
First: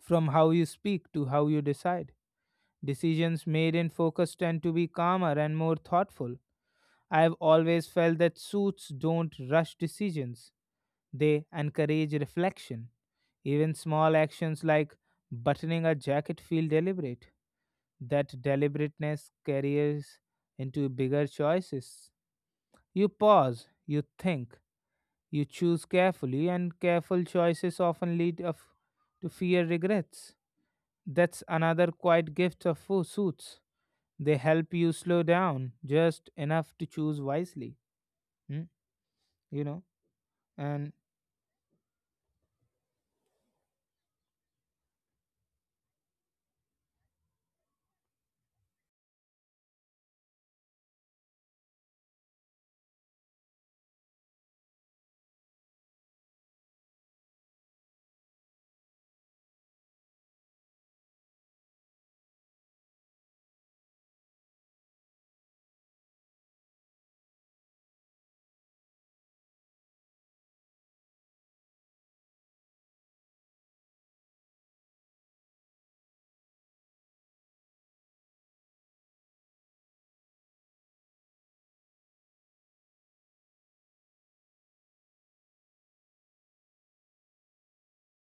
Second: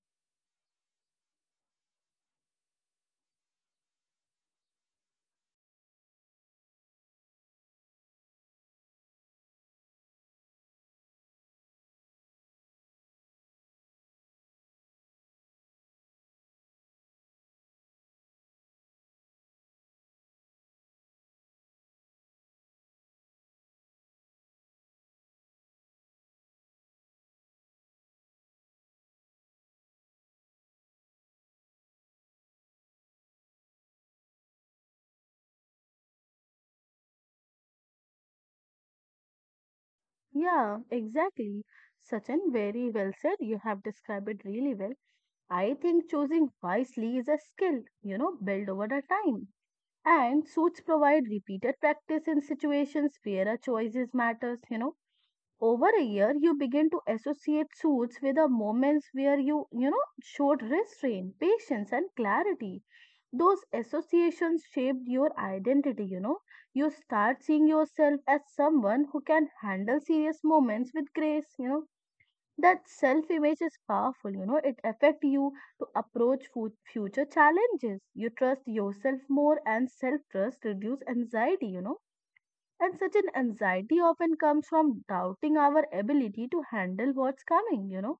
Speaker 1: From how you speak to how you decide, decisions made in focus tend to be calmer and more thoughtful. I have always felt that suits don't rush decisions, they encourage reflection. Even small actions like buttoning a jacket feel deliberate. That deliberateness carries into bigger choices. You pause, you think, you choose carefully, and careful choices often lead of, to fear regrets. That's another quiet gift of suits. They help you slow down just enough to choose wisely. Hmm? You know?
Speaker 2: Yeah,
Speaker 1: And
Speaker 2: exactly. Sachin, very well said. You have described it really well. I think choosing wisely is a skill, built over the time. And suits provide repeated practice in situations where our choices matters, Over a year, you begin to associate suits with the moments where you, showed restraint, patience, and clarity. Those associations shaped your identity, you know. You start seeing yourself as someone who can handle serious moments with grace, that self image is powerful, it affect you to approach future challenges. You trust yourself more, and self trust reduce anxiety, and such an anxiety often comes from doubting our ability to handle what's coming,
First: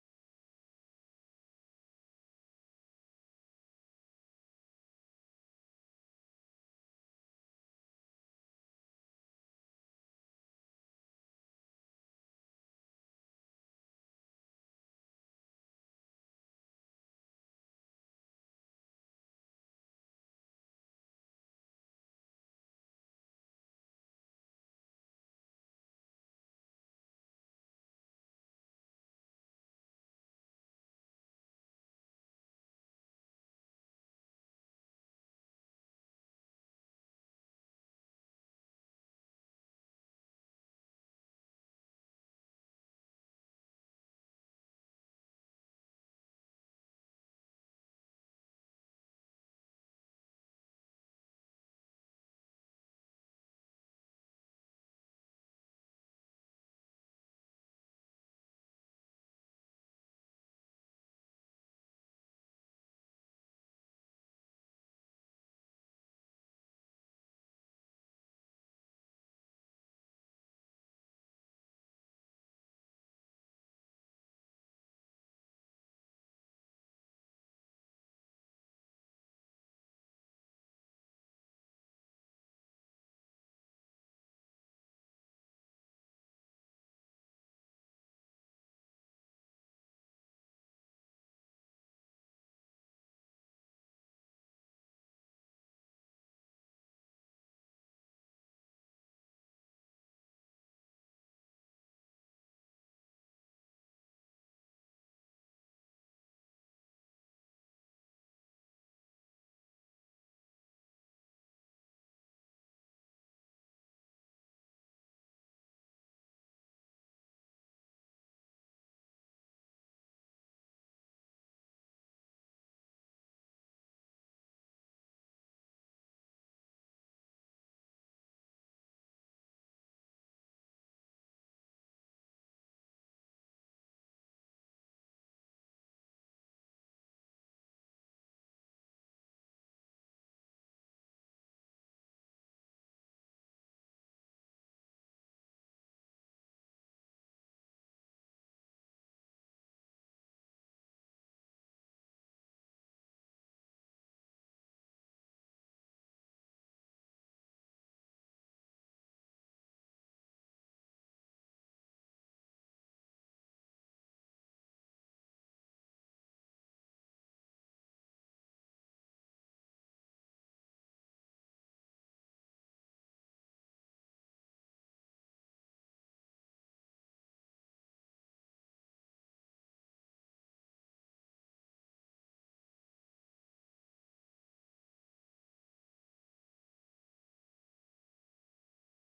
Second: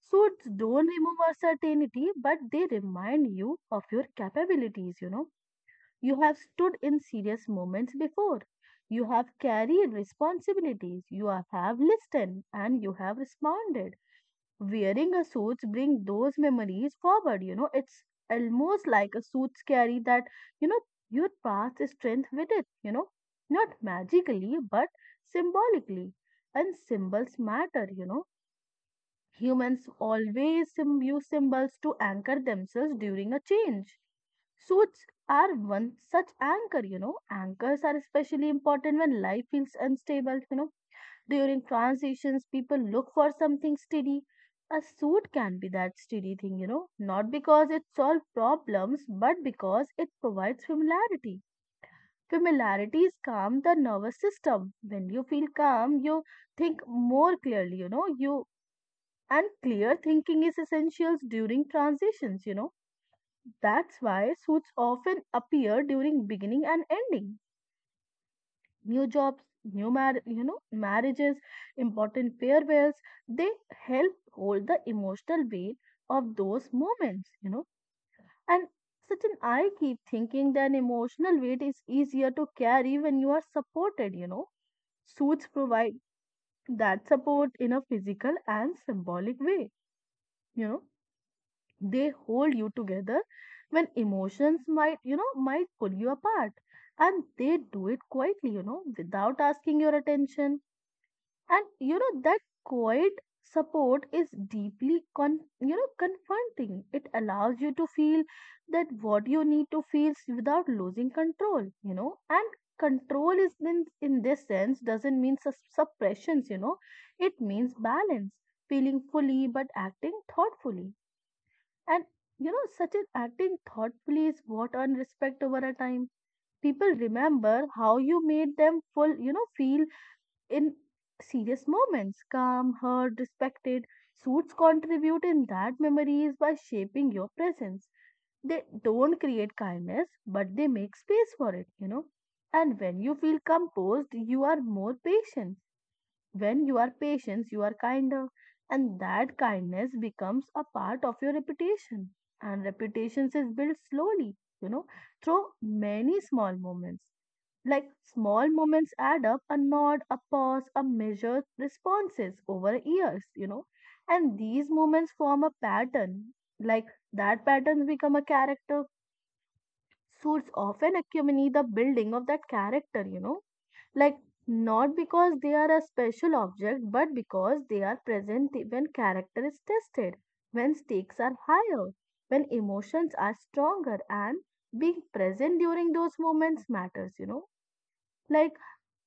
Speaker 2: so it's don't remove our certainty but they remind you of your capabilities, you have stood in serious moments before, you have carried responsibilities, you have listened and you have responded. Wearing a suits bring those memories forward. It's almost like a suits carry that, you know, your past strength with it, not magically, but symbolically. And symbols matter, Humans always use symbols to anchor themselves during a change. Suits are one such anchor, anchors are especially important when life feels unstable, during transitions, people look for something steady. A suit can be that steady thing, not because it solves problems, but because it provides familiarity. Familiarities calm the nervous system. When you feel calm, you think more clearly, you know, you and clear thinking is essential during transitions, That's why suits often appear during beginning and ending new jobs, new marriages, important farewells. They help hold the emotional weight of those moments, And Sachin, I keep thinking that emotional weight is easier to carry when you are supported, Suits provide that support in a physical and symbolic way, you know. They hold you together when emotions might, might pull you apart. And they do it quietly, without asking your attention, and that quiet support is deeply confronting. It allows you to feel that what you need to feel without losing control, and control is in this sense doesn't mean suppressions, it means balance, feeling fully but acting thoughtfully, and such an acting thoughtfully is what earn respect over a time. People remember how you made them full feel in serious moments. Calm, heard, respected. Suits contribute in that memories by shaping your presence. They don't create kindness, but they make space for it, And when you feel composed, you are more patient. When you are patient, you are kinder. And that kindness becomes a part of your reputation. And reputations is built slowly, you know, through many small moments. Like small moments add up: a nod, a pause, a measured responses over years, And these moments form a pattern. Like that patterns become a character. Suits often accompany the building of that character, Like not because they are a special object, but because they are present when character is tested, when stakes are higher, when emotions are stronger, and being present during those moments matters, Like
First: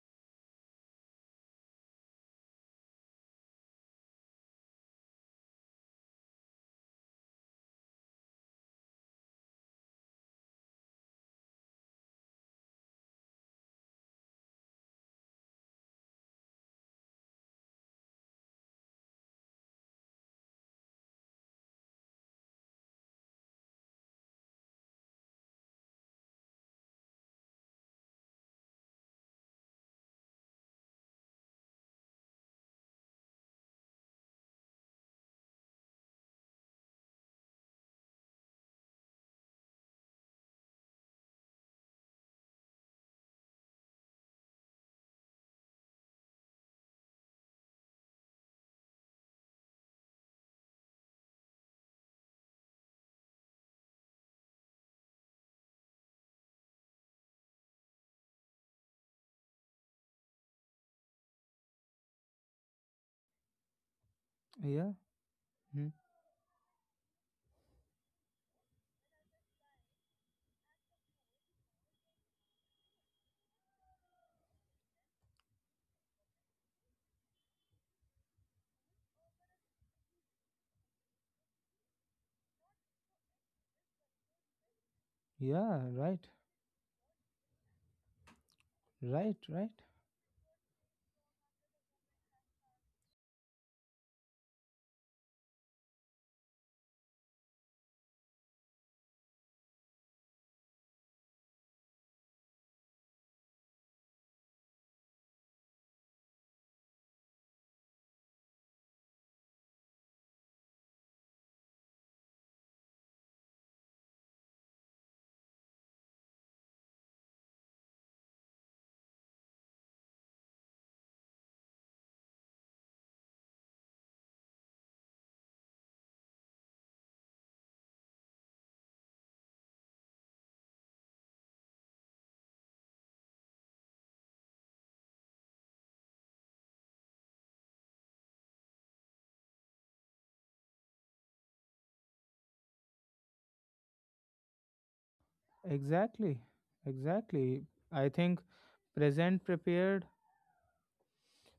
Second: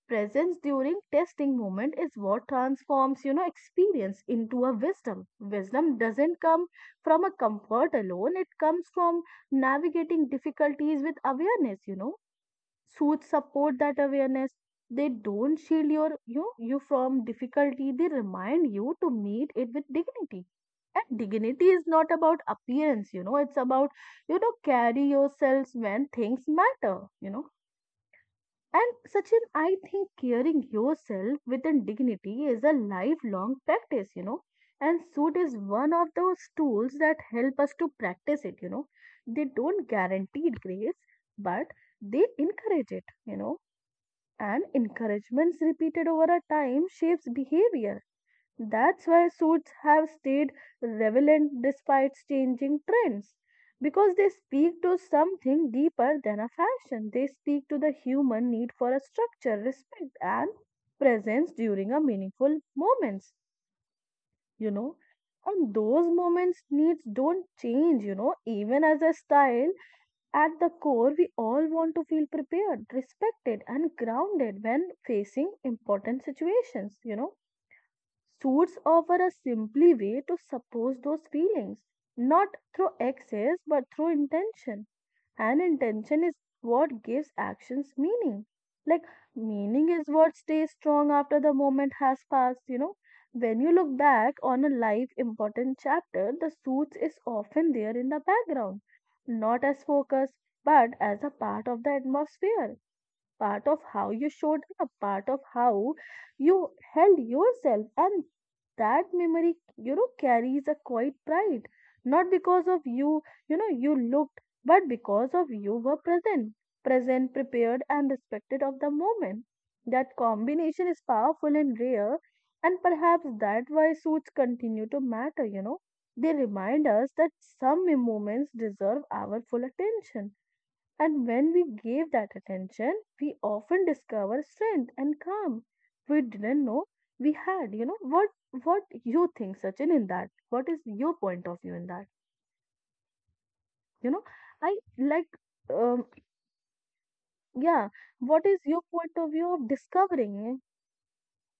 Speaker 2: presence during testing moment is what transforms experience into a wisdom. Wisdom doesn't come from a comfort alone, it comes from navigating difficulties with awareness, suits support that awareness. They don't shield you from difficulty, they remind you to meet it with dignity. And dignity is not about appearance, it's about carry yourselves when things matter, and Sachin, I think caring yourself with a dignity is a lifelong practice, And suit is one of those tools that help us to practice it, They don't guarantee grace, but they encourage it, And encouragements repeated over a time shapes behavior. That's why suits have stayed relevant despite changing trends. Because they speak to something deeper than a fashion. They speak to the human need for a structure, respect, and presence during a meaningful moments, you
Speaker 1: yeah,
Speaker 2: know. And
Speaker 1: hmm.
Speaker 2: those moments needs don't change, Even as a style, at the core, we all want to feel prepared, respected, and grounded when facing important situations, suits offer a simply way to suppose those feelings, not through excess but through intention. And
Speaker 1: Yeah,
Speaker 2: intention
Speaker 1: right,
Speaker 2: is what gives actions meaning. Like
Speaker 1: right, right.
Speaker 2: meaning is what stays strong after the moment has passed, When you look back on a life important chapter, the suits is often there in the background, not as focus but as a part of the atmosphere, part of how you showed up, part of how you held yourself. And that memory, carries a quiet pride. Not because of you, you looked, but because of you were present, present, prepared, and respected of the moment. That combination is powerful and rare, and perhaps that why suits continue to matter, They remind us that some moments deserve our full attention, and when we gave that attention, we often discover strength and calm we didn't know we had. You know what? What you think, Sachin, in that? What is your point of view in that? You know, I like, um,
Speaker 1: Exactly, exactly.
Speaker 2: yeah.
Speaker 1: I think
Speaker 2: What is your point of
Speaker 1: present
Speaker 2: view of
Speaker 1: prepared.
Speaker 2: discovering?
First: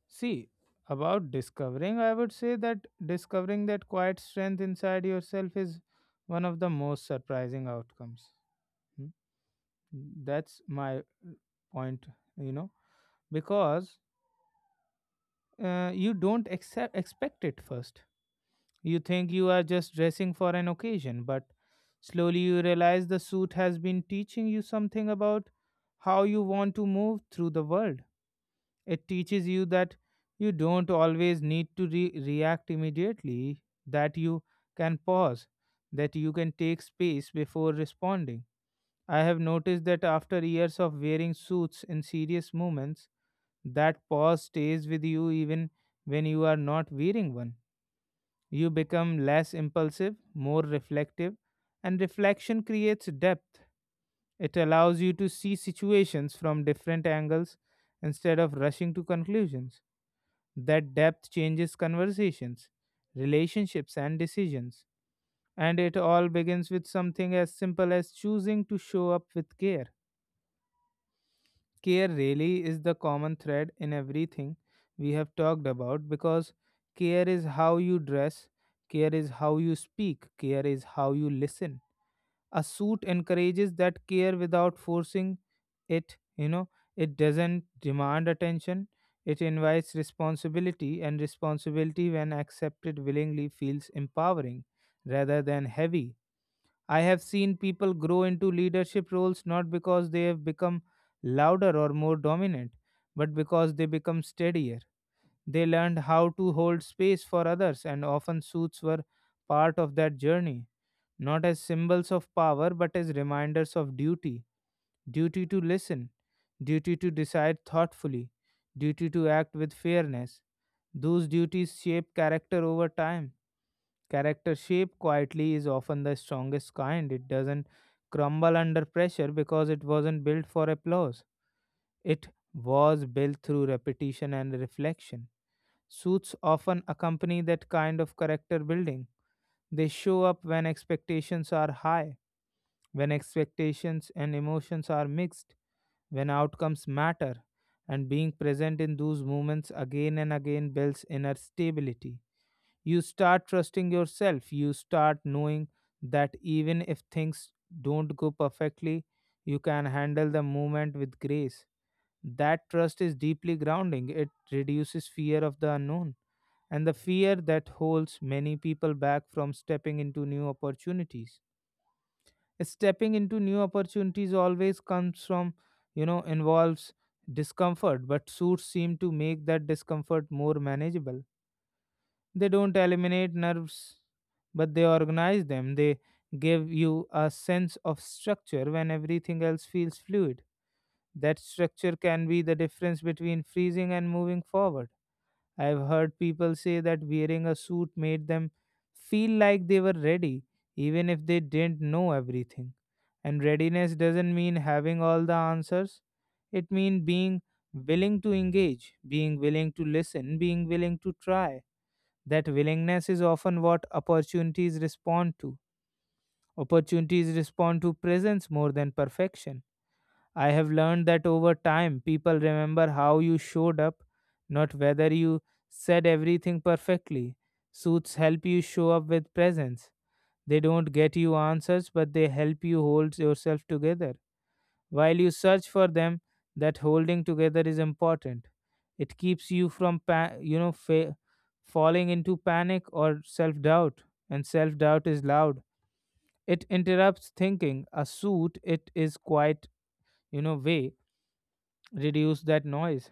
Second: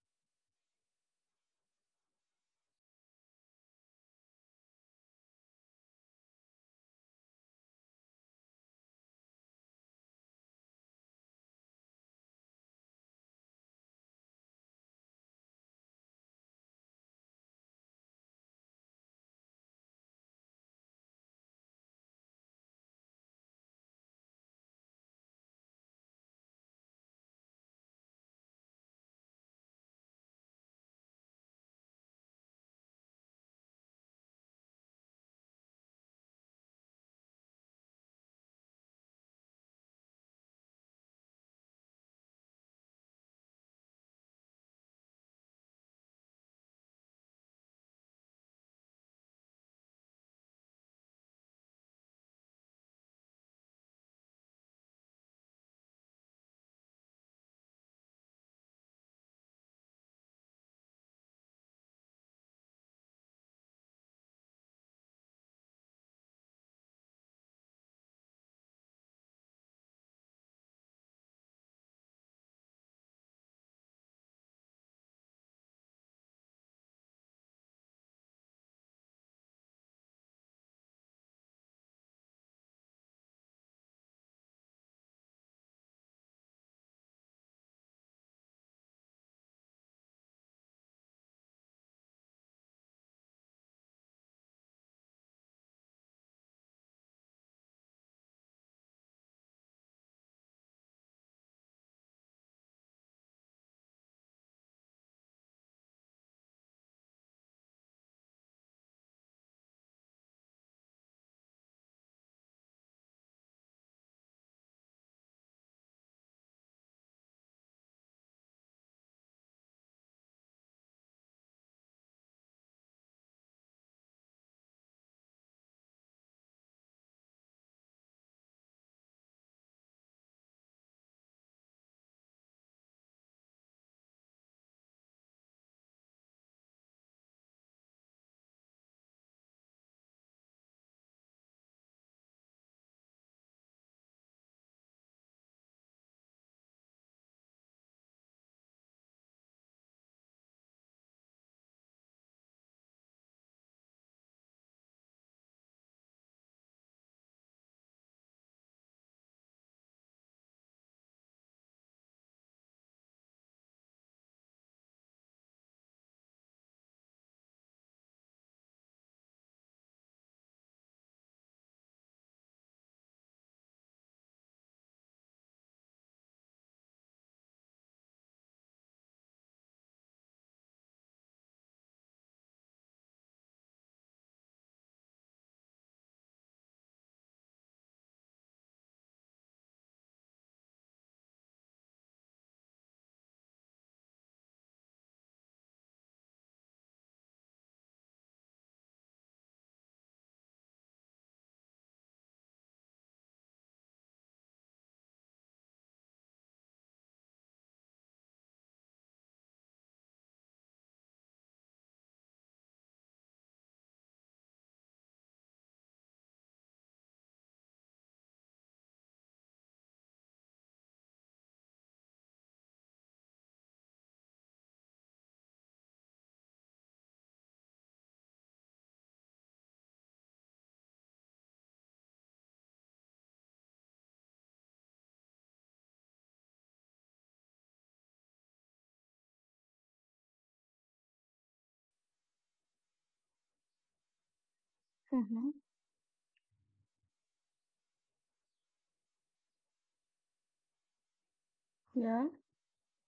Speaker 1: See, about discovering, I would say that discovering that quiet strength inside yourself is one of the most surprising outcomes. Hmm? That's my point, you know, because you don't expect it first. You think you are just dressing for an occasion, but slowly you realize the suit has been teaching you something about how you want to move through the world. It teaches you that you don't always need to react immediately, that you can pause, that you can take space before responding. I have noticed that after years of wearing suits in serious moments, that pause stays with you even when you are not wearing one. You become less impulsive, more reflective, and reflection creates depth. It allows you to see situations from different angles instead of rushing to conclusions. That depth changes conversations, relationships, and decisions. And it all begins with something as simple as choosing to show up with care. Care really is the common thread in everything we have talked about, because care is how you dress, care is how you speak, care is how you listen. A suit encourages that care without forcing it. It doesn't demand attention, it invites responsibility, and responsibility, when accepted willingly, feels empowering rather than heavy. I have seen people grow into leadership roles not because they have become louder or more dominant, but because they become steadier. They learned how to hold space for others, and often suits were part of that journey, not as symbols of power, but as reminders of duty. Duty to listen, duty to decide thoughtfully, duty to act with fairness. Those duties shape character over time. Character shaped quietly is often the strongest kind. It doesn't crumble under pressure because it wasn't built for applause. It was built through repetition and reflection. Suits often accompany that kind of character building. They show up when expectations are high, when expectations and emotions are mixed, when outcomes matter, and being present in those moments again and again builds inner stability. You start trusting yourself. You start knowing that even if things don't go perfectly, you can handle the moment with grace. That trust is deeply grounding. It reduces fear of the unknown and the fear that holds many people back from stepping into new opportunities. Stepping into new opportunities always comes from involves discomfort, but suits seem to make that discomfort more manageable. They don't eliminate nerves, but they organize them. They give you a sense of structure when everything else feels fluid. That structure can be the difference between freezing and moving forward. I've heard people say that wearing a suit made them feel like they were ready, even if they didn't know everything. And readiness doesn't mean having all the answers, it means being willing to engage, being willing to listen, being willing to try. That willingness is often what opportunities respond to. Opportunities respond to presence more than perfection. I have learned that over time, people remember how you showed up, not whether you said everything perfectly. Suits help you show up with presence. They don't get you answers, but they help you hold yourself together while you search for them. That holding together is important. It keeps you from, falling into panic or self doubt. And self doubt is
Speaker 2: Mm-hmm.
Speaker 1: loud, it interrupts thinking. A suit, it is quite, you know, way
Speaker 2: Yeah.
Speaker 1: reduce that noise.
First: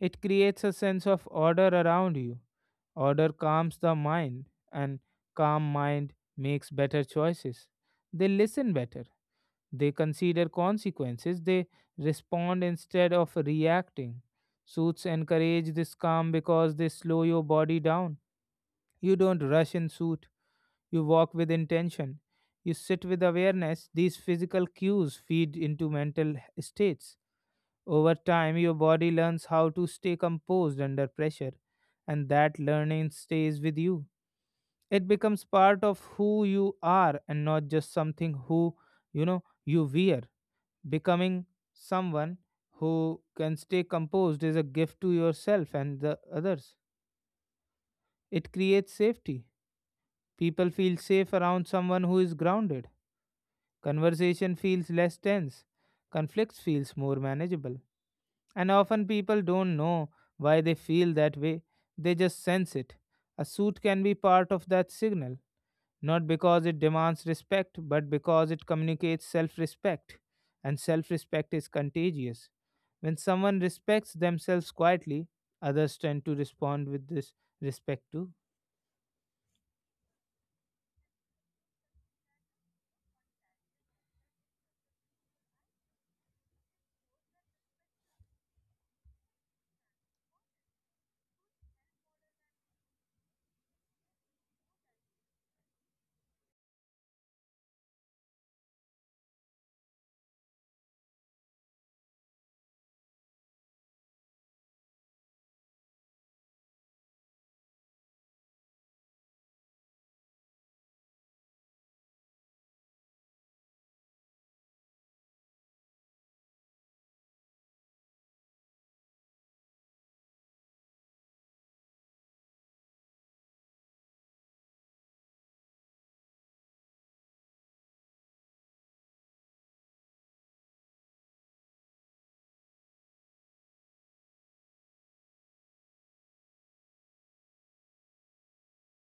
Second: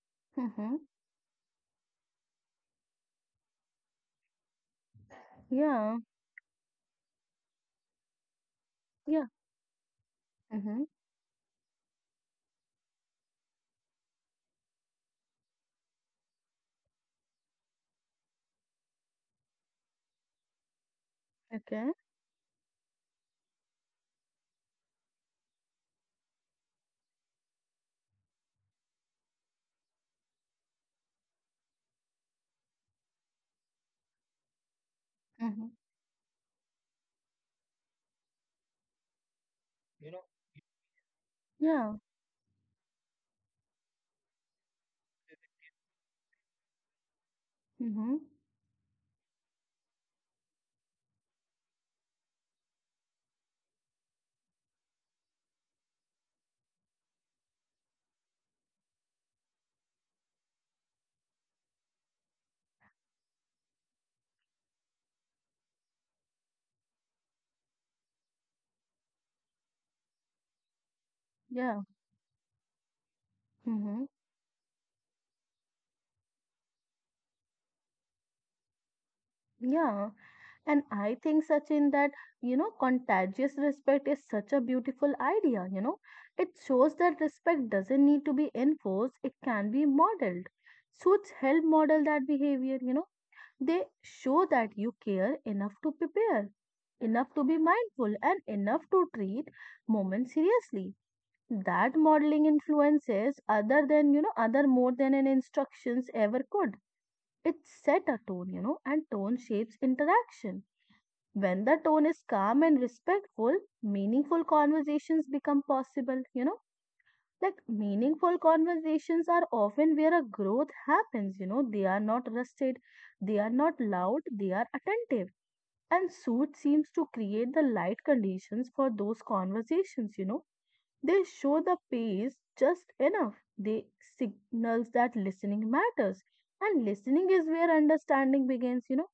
Speaker 1: It creates a
Speaker 2: Mm-hmm.
Speaker 1: sense of order around you. Order calms the mind, and calm
Speaker 2: Yeah.
Speaker 1: mind makes better choices. They listen better.
Speaker 2: Yeah.
Speaker 1: They consider
Speaker 2: Mm-hmm.
Speaker 1: consequences. They respond instead of reacting. Suits encourage this calm because they slow your body down. You don't rush in suit. You walk with
Speaker 2: Okay.
Speaker 1: intention. You sit with awareness. These physical cues feed into mental states. Over time, your body learns how to stay composed under pressure, and that learning stays with you. It becomes
Speaker 2: Mm-hmm.
Speaker 1: part of who you are and not just something who, you know, you
Speaker 2: You
Speaker 1: wear.
Speaker 2: know,
Speaker 1: Becoming
Speaker 2: yeah.
Speaker 1: someone who can stay composed is a gift to yourself and the others.
Speaker 2: Mm-hmm.
Speaker 1: It creates safety. People feel safe around someone who is grounded. Conversation feels less tense, conflicts feels more manageable. And often people don't know why they feel that way, they just sense it. A suit can be part of that signal, not because it demands respect, but because it communicates self respect. And self respect is
Speaker 2: Yeah.
Speaker 1: contagious. When someone
Speaker 2: Mm-hmm.
Speaker 1: respects themselves quietly, others tend to respond with this respect too.
Speaker 2: Yeah. And I think, Sachin, that, contagious respect is such a beautiful idea, It shows that respect doesn't need to be enforced, it can be modeled. Suits help model that behavior, They show that you care enough to prepare, enough to be mindful, and enough to treat moments seriously. That modeling influences other than, other more than an instructions ever could. It set a tone, and tone shapes interaction when the tone is calm and respectful, meaningful conversations become possible. Like meaningful conversations are often where a growth happens. They are not rusted, they are not loud, they are attentive. And suit seems to create the light conditions for those conversations. They show the pace just enough. They signals that listening matters. And listening is where understanding begins.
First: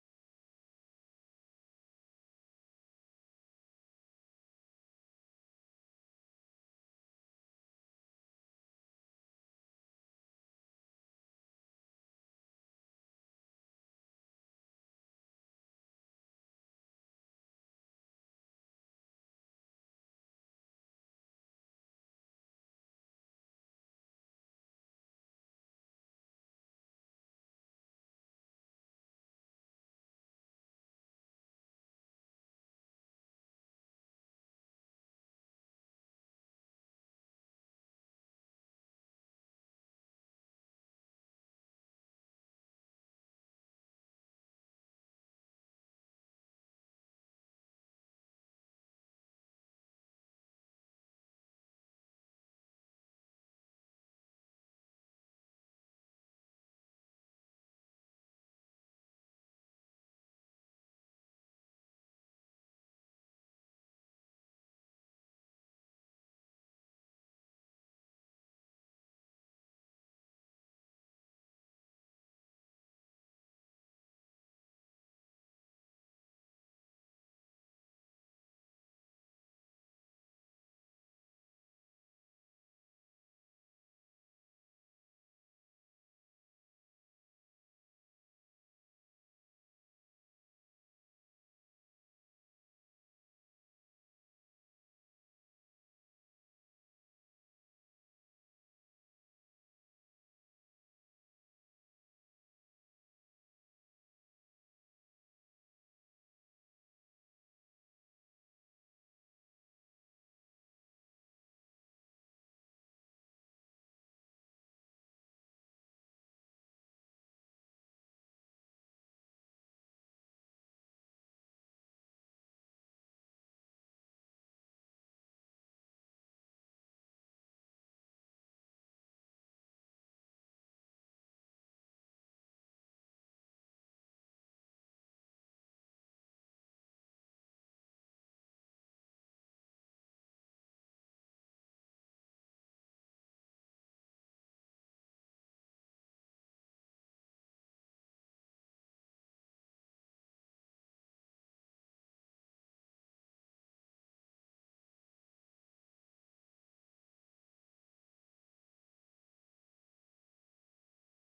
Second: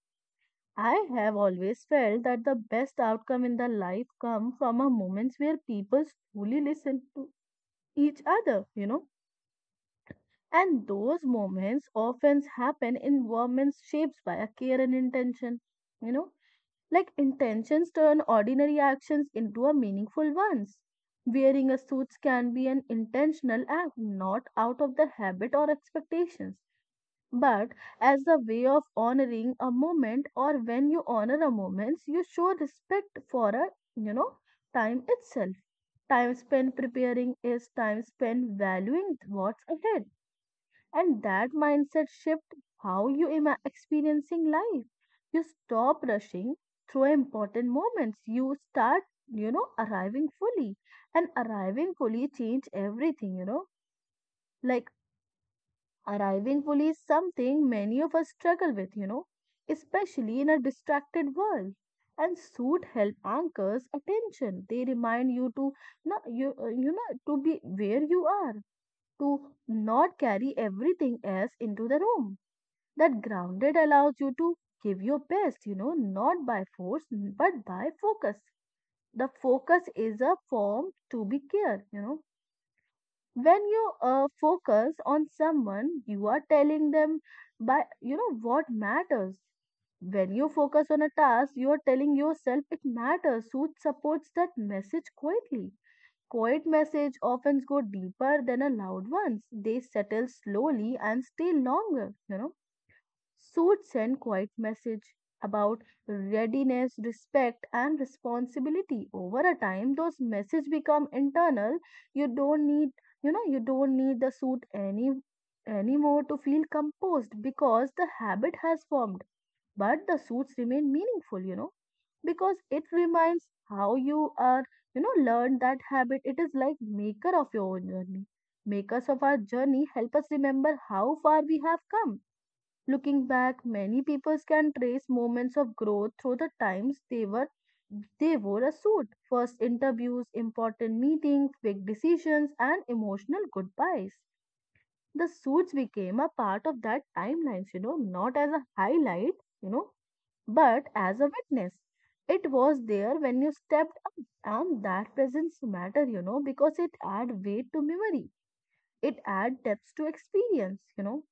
Speaker 2: I have always felt that the best outcome in the life come from a moments where people truly listen to each other. And those moments often happen in environments shaped by a care and intention, you know. Like intentions turn ordinary actions into a meaningful ones. Wearing a suit can be an intentional act, not out of the habit or expectations but as a way of honoring a moment, or when you honor a moment you show respect for a you know time itself. Time spent preparing is time spent valuing what's ahead, and that mindset shift, how you experiencing life. You stop rushing through important moments. You start, arriving fully, and arriving fully change everything. Like arriving fully is something many of us struggle with, you know, especially in a distracted world. And suit help anchors attention. They remind you to not to be where you are, to not carry everything else into the room. That grounded allows you to give your best, you know, not by force but by focus. The focus is a form to be care. When you focus on someone you are telling them by what matters. When you focus on a task you are telling yourself it matters, who supports that message quietly. Quiet message often go deeper than a loud ones. They settle slowly and stay longer. Suits send quite message about readiness, respect, and responsibility. Over a time, those messages become internal. You don't need, you know, you don't need the suit anymore to feel composed because the habit has formed. But the suits remain meaningful, you know, because it reminds how you are, learn that habit. It is like maker of your own journey. Makers of our journey help us remember how far we have come. Looking back, many people can trace moments of growth through the times they wore a suit. First interviews, important meetings, big decisions, and emotional goodbyes. The suits became a part of that timelines, you know, not as a highlight, you know, but as a witness. It was there when you stepped up, and that presence matter, you know, because it add weight to memory. It add depth to experience, you know,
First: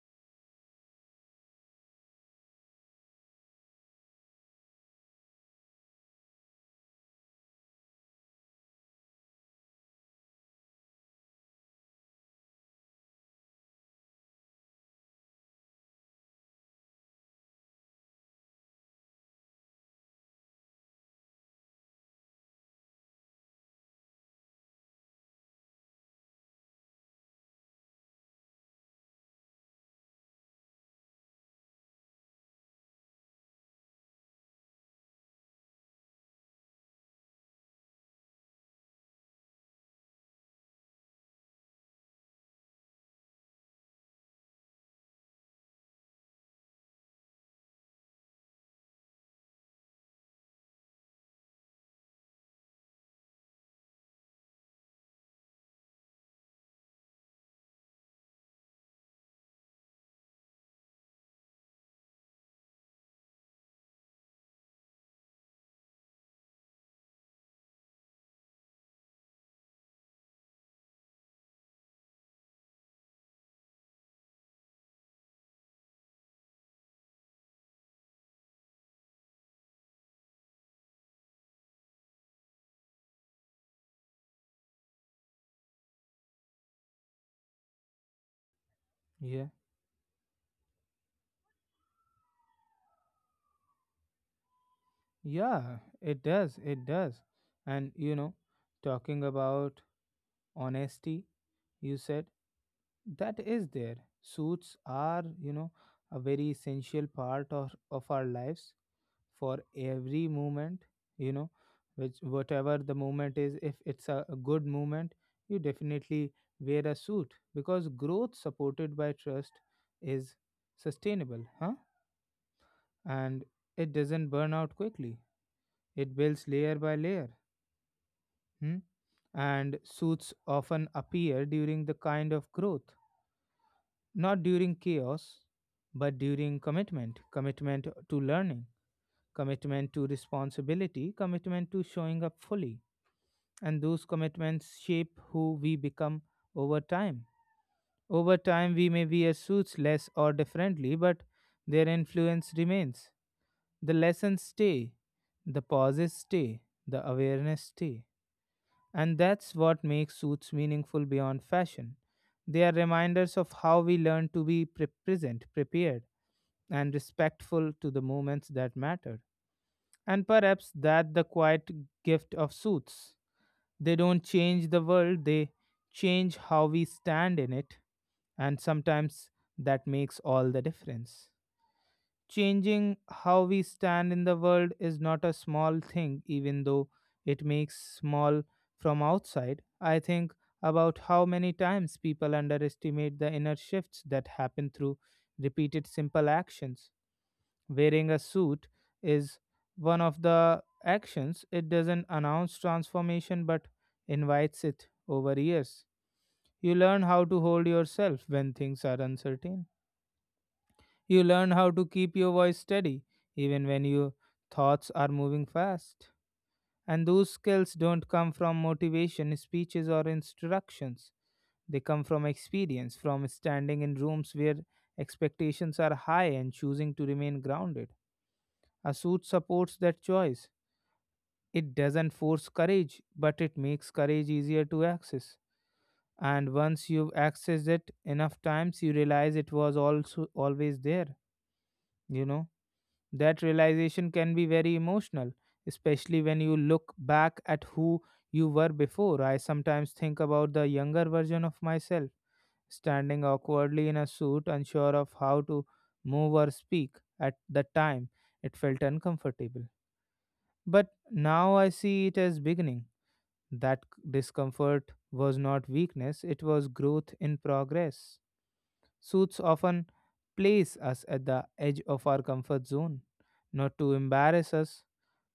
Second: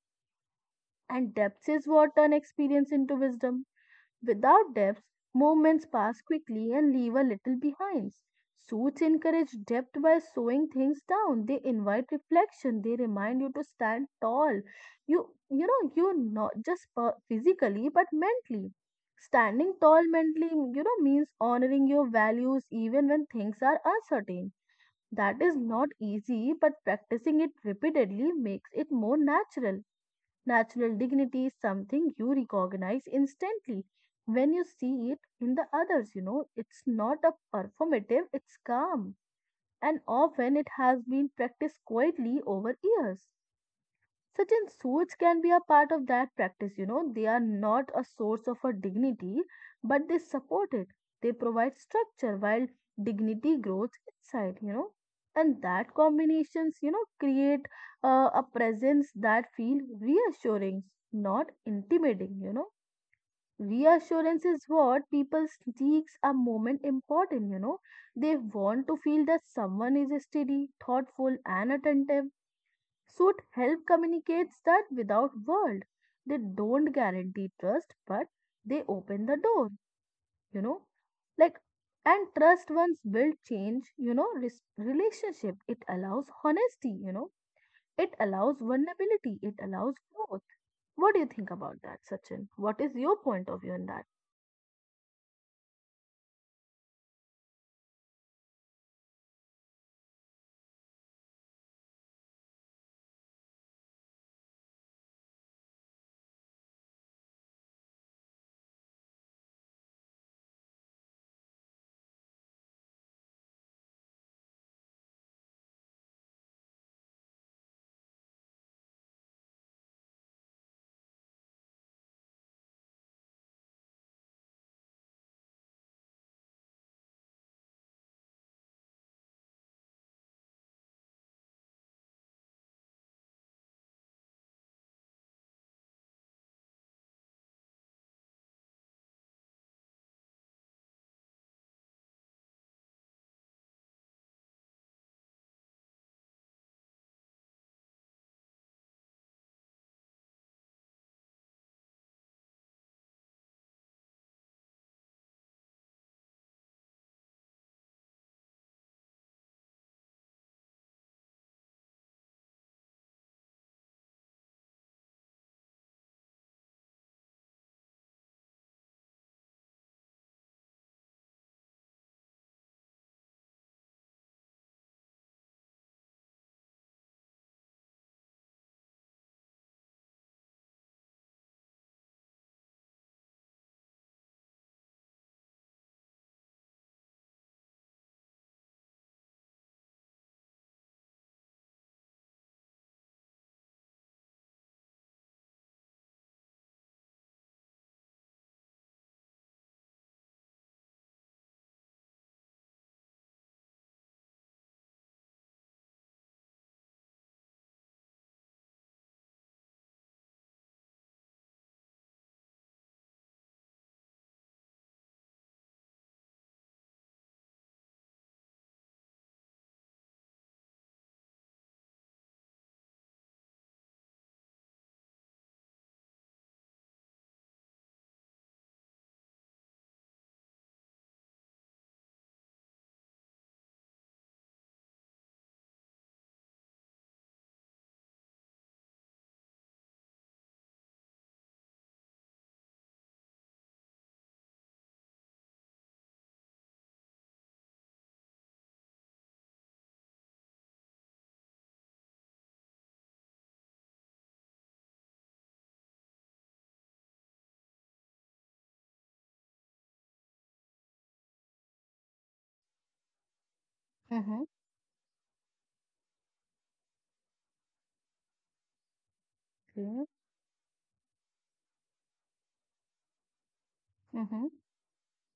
Speaker 2: and depth is what turn experience into wisdom. Without depth, movements pass quickly and leave a little behind. Suits encourage depth by slowing things down. They invite reflection. They remind you to stand tall. You not just physically but mentally. Standing tall mentally, you know, means honoring your values even when things are uncertain. That is not easy, but practicing it repeatedly makes it more natural. Natural dignity is something you recognize instantly when you see it in the others. You know, it's not a performative, it's calm. And often it has been practiced quietly over years. Certain suits can be a part of that practice, you know. They are not a source of a dignity, but they support it. They provide structure while dignity grows inside. And that combinations, you know, create a presence that feel reassuring, not intimidating. Reassurance is what people seeks a moment important, you know. They want to feel that someone is steady, thoughtful, and attentive. Suit help communicates that without word. They don't guarantee trust, but they open the door, you know. Like and trust once built change, you know, relationship. It allows honesty, you know. It allows vulnerability.
Speaker 1: Yeah,
Speaker 2: It allows growth. What do you think about that, Sachin? What is your point of view on that?
Speaker 1: yeah, it does, it does. And you know, talking about honesty, you said that is there suits are, you know, a very essential part of our lives, for every moment, you know, which whatever the moment is, if it's a good moment, you definitely wear a suit, because growth supported by trust is sustainable, huh? And it doesn't burn out quickly, it builds layer by layer. Hmm? And suits often appear during the kind of growth. Not during chaos, but during commitment. Commitment to learning, commitment to responsibility, commitment to showing up fully. And those commitments shape who we become over time. Over time, we may wear suits less or differently, but their influence remains. The lessons stay, the pauses stay, the awareness stay. And that's what makes suits meaningful beyond fashion. They are reminders of how we learn to be present, prepared, and respectful to the moments that mattered. And perhaps that the quiet gift of suits. They don't change the world, they change how we stand in it, and sometimes that makes all the difference. Changing how we stand in the world is not a small thing, even though it makes small from outside. I think about how many times people underestimate the inner shifts that happen through repeated simple actions. Wearing a suit is one of the actions. It doesn't announce transformation but invites it over years. You learn how to hold yourself when things are uncertain. You learn how to keep your voice steady even when your thoughts are moving fast. And those skills don't come from motivation, speeches, or instructions. They come from experience, from standing in rooms where expectations are high and choosing to remain grounded. A suit supports that choice. It doesn't force courage, but it makes courage easier to access. And once you've accessed it enough times, you realize it was also always there. You know, that realization can be very emotional, especially when you look back at who you were before. I sometimes think about the younger version of myself, standing awkwardly in a suit, unsure of how to move or speak. At the time, it felt uncomfortable. But now I see it as beginning. That
Speaker 2: Mm-hmm.
Speaker 1: discomfort was not weakness, it was growth in progress. Suits often place us at the edge of our comfort zone, not to
Speaker 2: Mm-hmm.
Speaker 1: embarrass us,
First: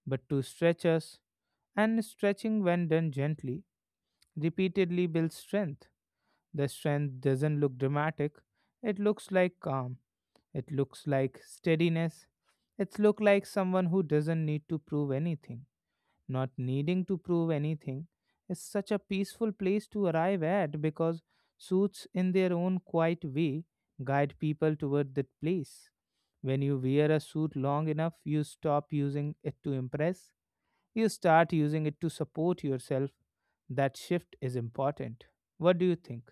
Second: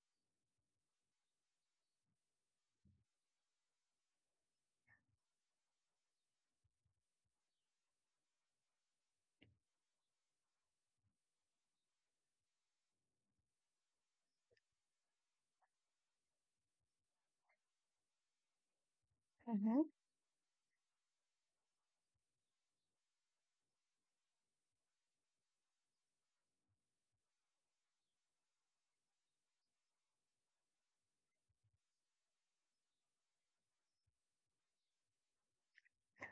Speaker 1: but to stretch us. And stretching, when done gently, repeatedly builds strength. The strength doesn't look dramatic, it looks like calm, it looks like steadiness, it looks like someone who doesn't need to prove anything. Not needing to prove anything is such a peaceful
Speaker 2: Mm-hmm.
Speaker 1: place to arrive at, because suits, in their own quiet way, guide people toward that place. When you wear a suit long enough, you stop using it to impress, you start using it to support yourself. That shift is important. What do you think?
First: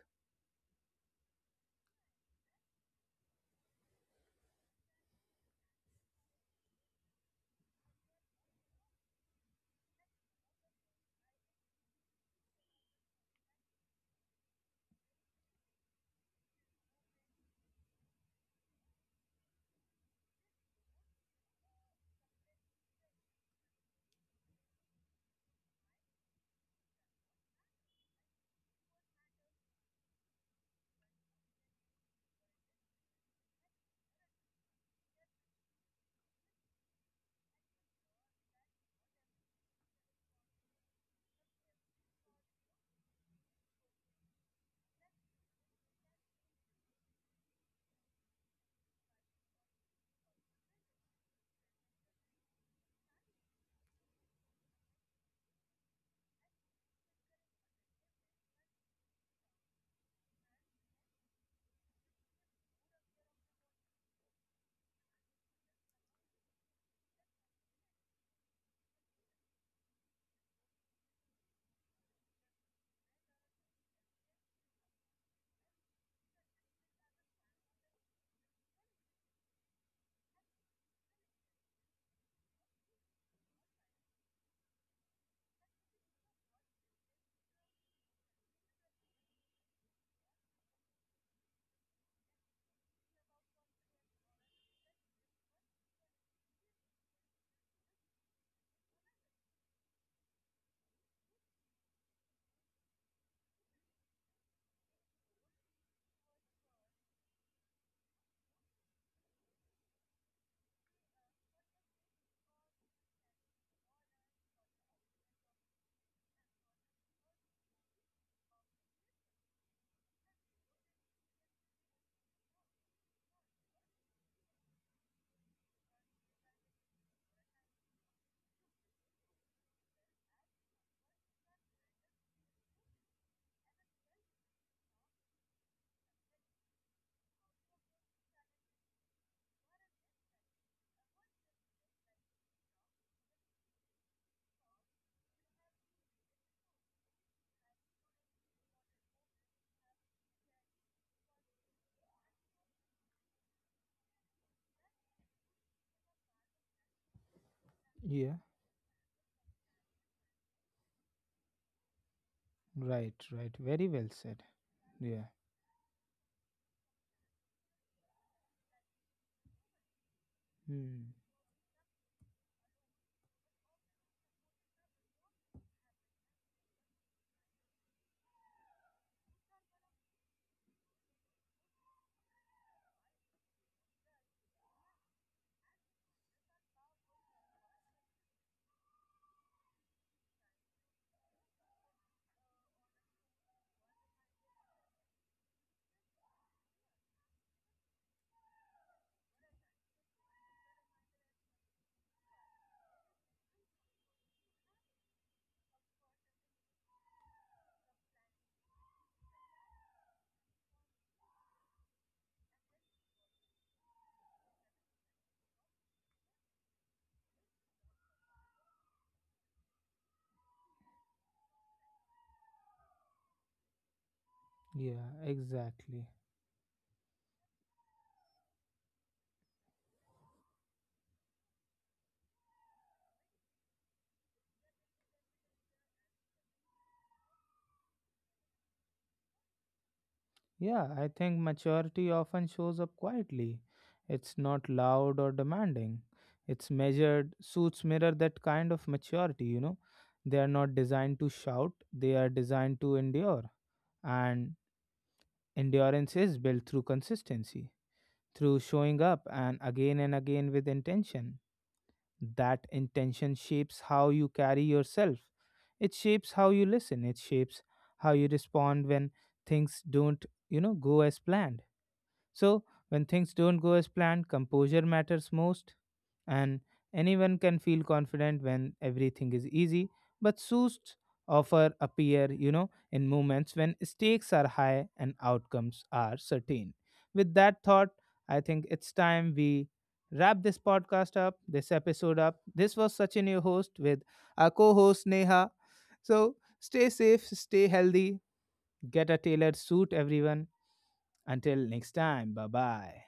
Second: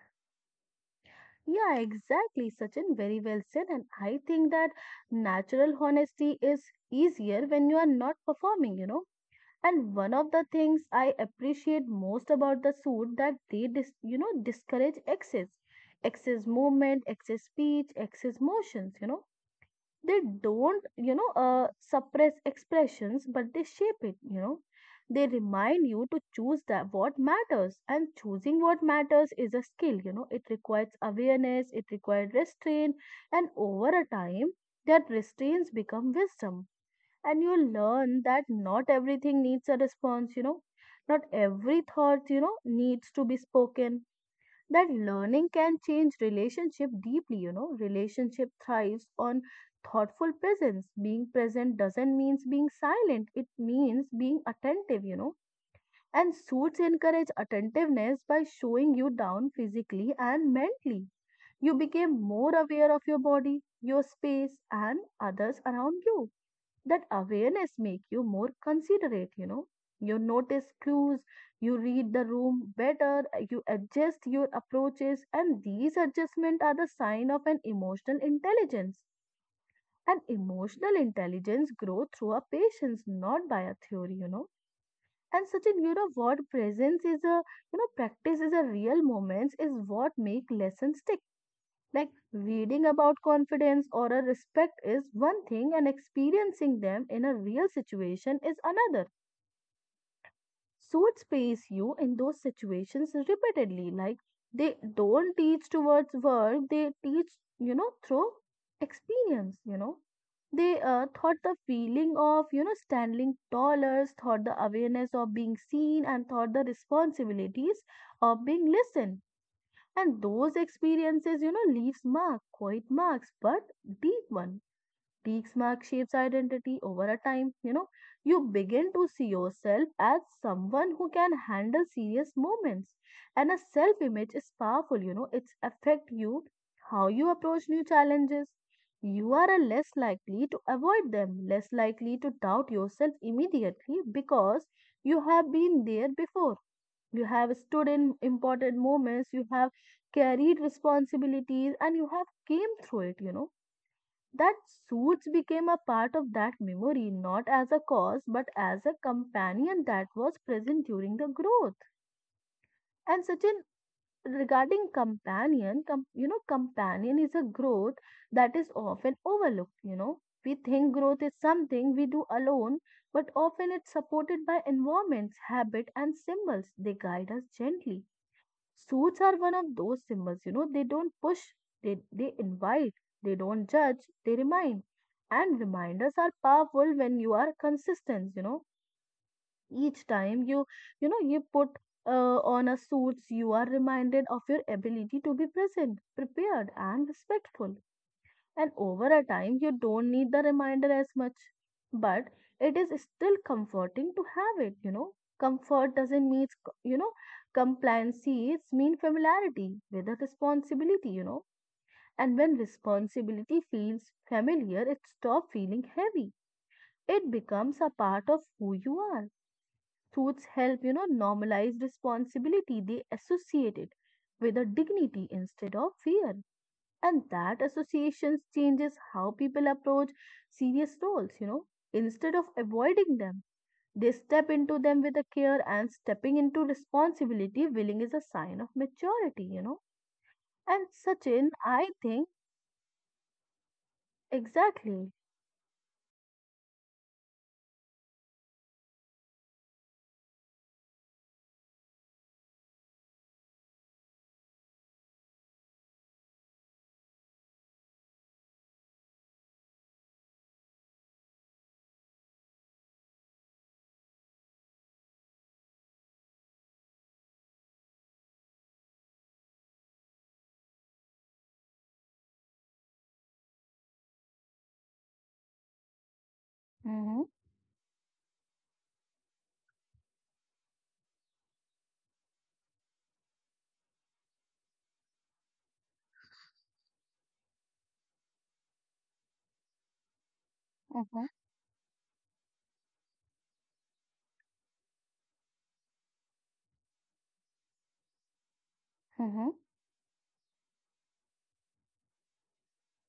Speaker 2: Yeah, exactly, Sachin. Very well said. And I think that natural honesty is easier when you are not performing, you know. And one of the things I appreciate most about the suit, that they discourage excess, excess movement, excess speech, excess motions, you know, they don't suppress expressions but they shape it. They remind you to choose that what matters, and choosing what matters is a skill, you know, it requires awareness, it requires restraint, and over a time that restraints become wisdom, and you learn that not everything needs a response. Not every thought needs to be spoken. That learning can change relationship deeply, you know, relationship thrives on thoughtful presence. Being present doesn't means being silent, it means being attentive, you know, and suits encourage attentiveness by showing you down physically and mentally. You became more aware of your body, your space, and others around you. That awareness make you more considerate, you know, you notice clues, you read the room better, you adjust your approaches, and these adjustments are the sign of an emotional intelligence. And emotional intelligence grows through a patience, not by a theory, you know. And such an, you know what presence is a, practice is a real moments is what make lessons stick. Like reading about confidence or a respect is one thing, and experiencing them in a real situation is another. Suits place you in those situations repeatedly. Like they don't teach towards work, they teach, through experience, you know. They thought the feeling of, standing taller, thought the awareness of being seen, and thought the responsibilities of being listened, and those experiences, you know, leaves mark, quiet marks, but deep one. Deep mark shapes identity over a time. You know, you begin to see yourself as someone who can handle serious moments. And a self-image is powerful, you know, it's affect you, how you approach new challenges. You are a less likely to avoid them, less likely to doubt yourself immediately because you have been there before. You have stood in important moments, you have carried responsibilities, and you have came through it. That suits became a part of that memory, not as a cause
Speaker 1: Yeah,
Speaker 2: but as a companion that was present during the growth.
Speaker 1: right,
Speaker 2: And such
Speaker 1: right.
Speaker 2: an
Speaker 1: Very well said.
Speaker 2: regarding
Speaker 1: Yeah.
Speaker 2: companion, companion is a growth that is often overlooked, you know, we think
Speaker 1: Hmm.
Speaker 2: growth is something we do alone, but often it's supported by environments, habit, and symbols. They guide us gently. Suits are one of those symbols, you know, they don't push, they invite, they don't judge, they remind. And reminders are powerful when you are consistent, you know. Each time you put uh, on a suits, you are reminded of your ability to be present, prepared, and respectful, and over a time you don't need the reminder as much, but it is still comforting to have it. Comfort doesn't mean it's compliancy, it's mean familiarity with a responsibility, you know, and when responsibility feels familiar it stops feeling heavy, it becomes a part of who you are. Suits help, normalize responsibility, they associate it with a
Speaker 1: Yeah,
Speaker 2: dignity instead of
Speaker 1: exactly.
Speaker 2: fear. And that associations changes how people approach serious roles, you know, instead of avoiding them, they step into them with a care, and stepping into responsibility willing is a sign of maturity, you know. And
Speaker 1: Yeah, I think
Speaker 2: Sachin, I
Speaker 1: maturity
Speaker 2: think,
Speaker 1: often shows up quietly. It's not
Speaker 2: exactly.
Speaker 1: loud or demanding. It's measured. Suits mirror that kind of maturity, you know. They are not designed to shout, they are designed to endure. And endurance is built through consistency, through showing up and again with intention. That intention shapes how you carry yourself. It shapes how you listen. It shapes how you respond when things don't, you know, go as planned. So, when things don't go as planned, composure matters most, and
Speaker 2: Mm-hmm,
Speaker 1: anyone can feel confident when everything is easy. But suits offer appear, you know, in moments when stakes are high and outcomes are certain. With that thought, I think it's time we wrap this podcast
Speaker 2: mm-hmm,
Speaker 1: up, this episode up. This was Sachin, your host, with our co host Neha. So, stay safe, stay healthy, get a tailored
Speaker 2: mm-hmm.
Speaker 1: suit, everyone. Until next time, bye bye.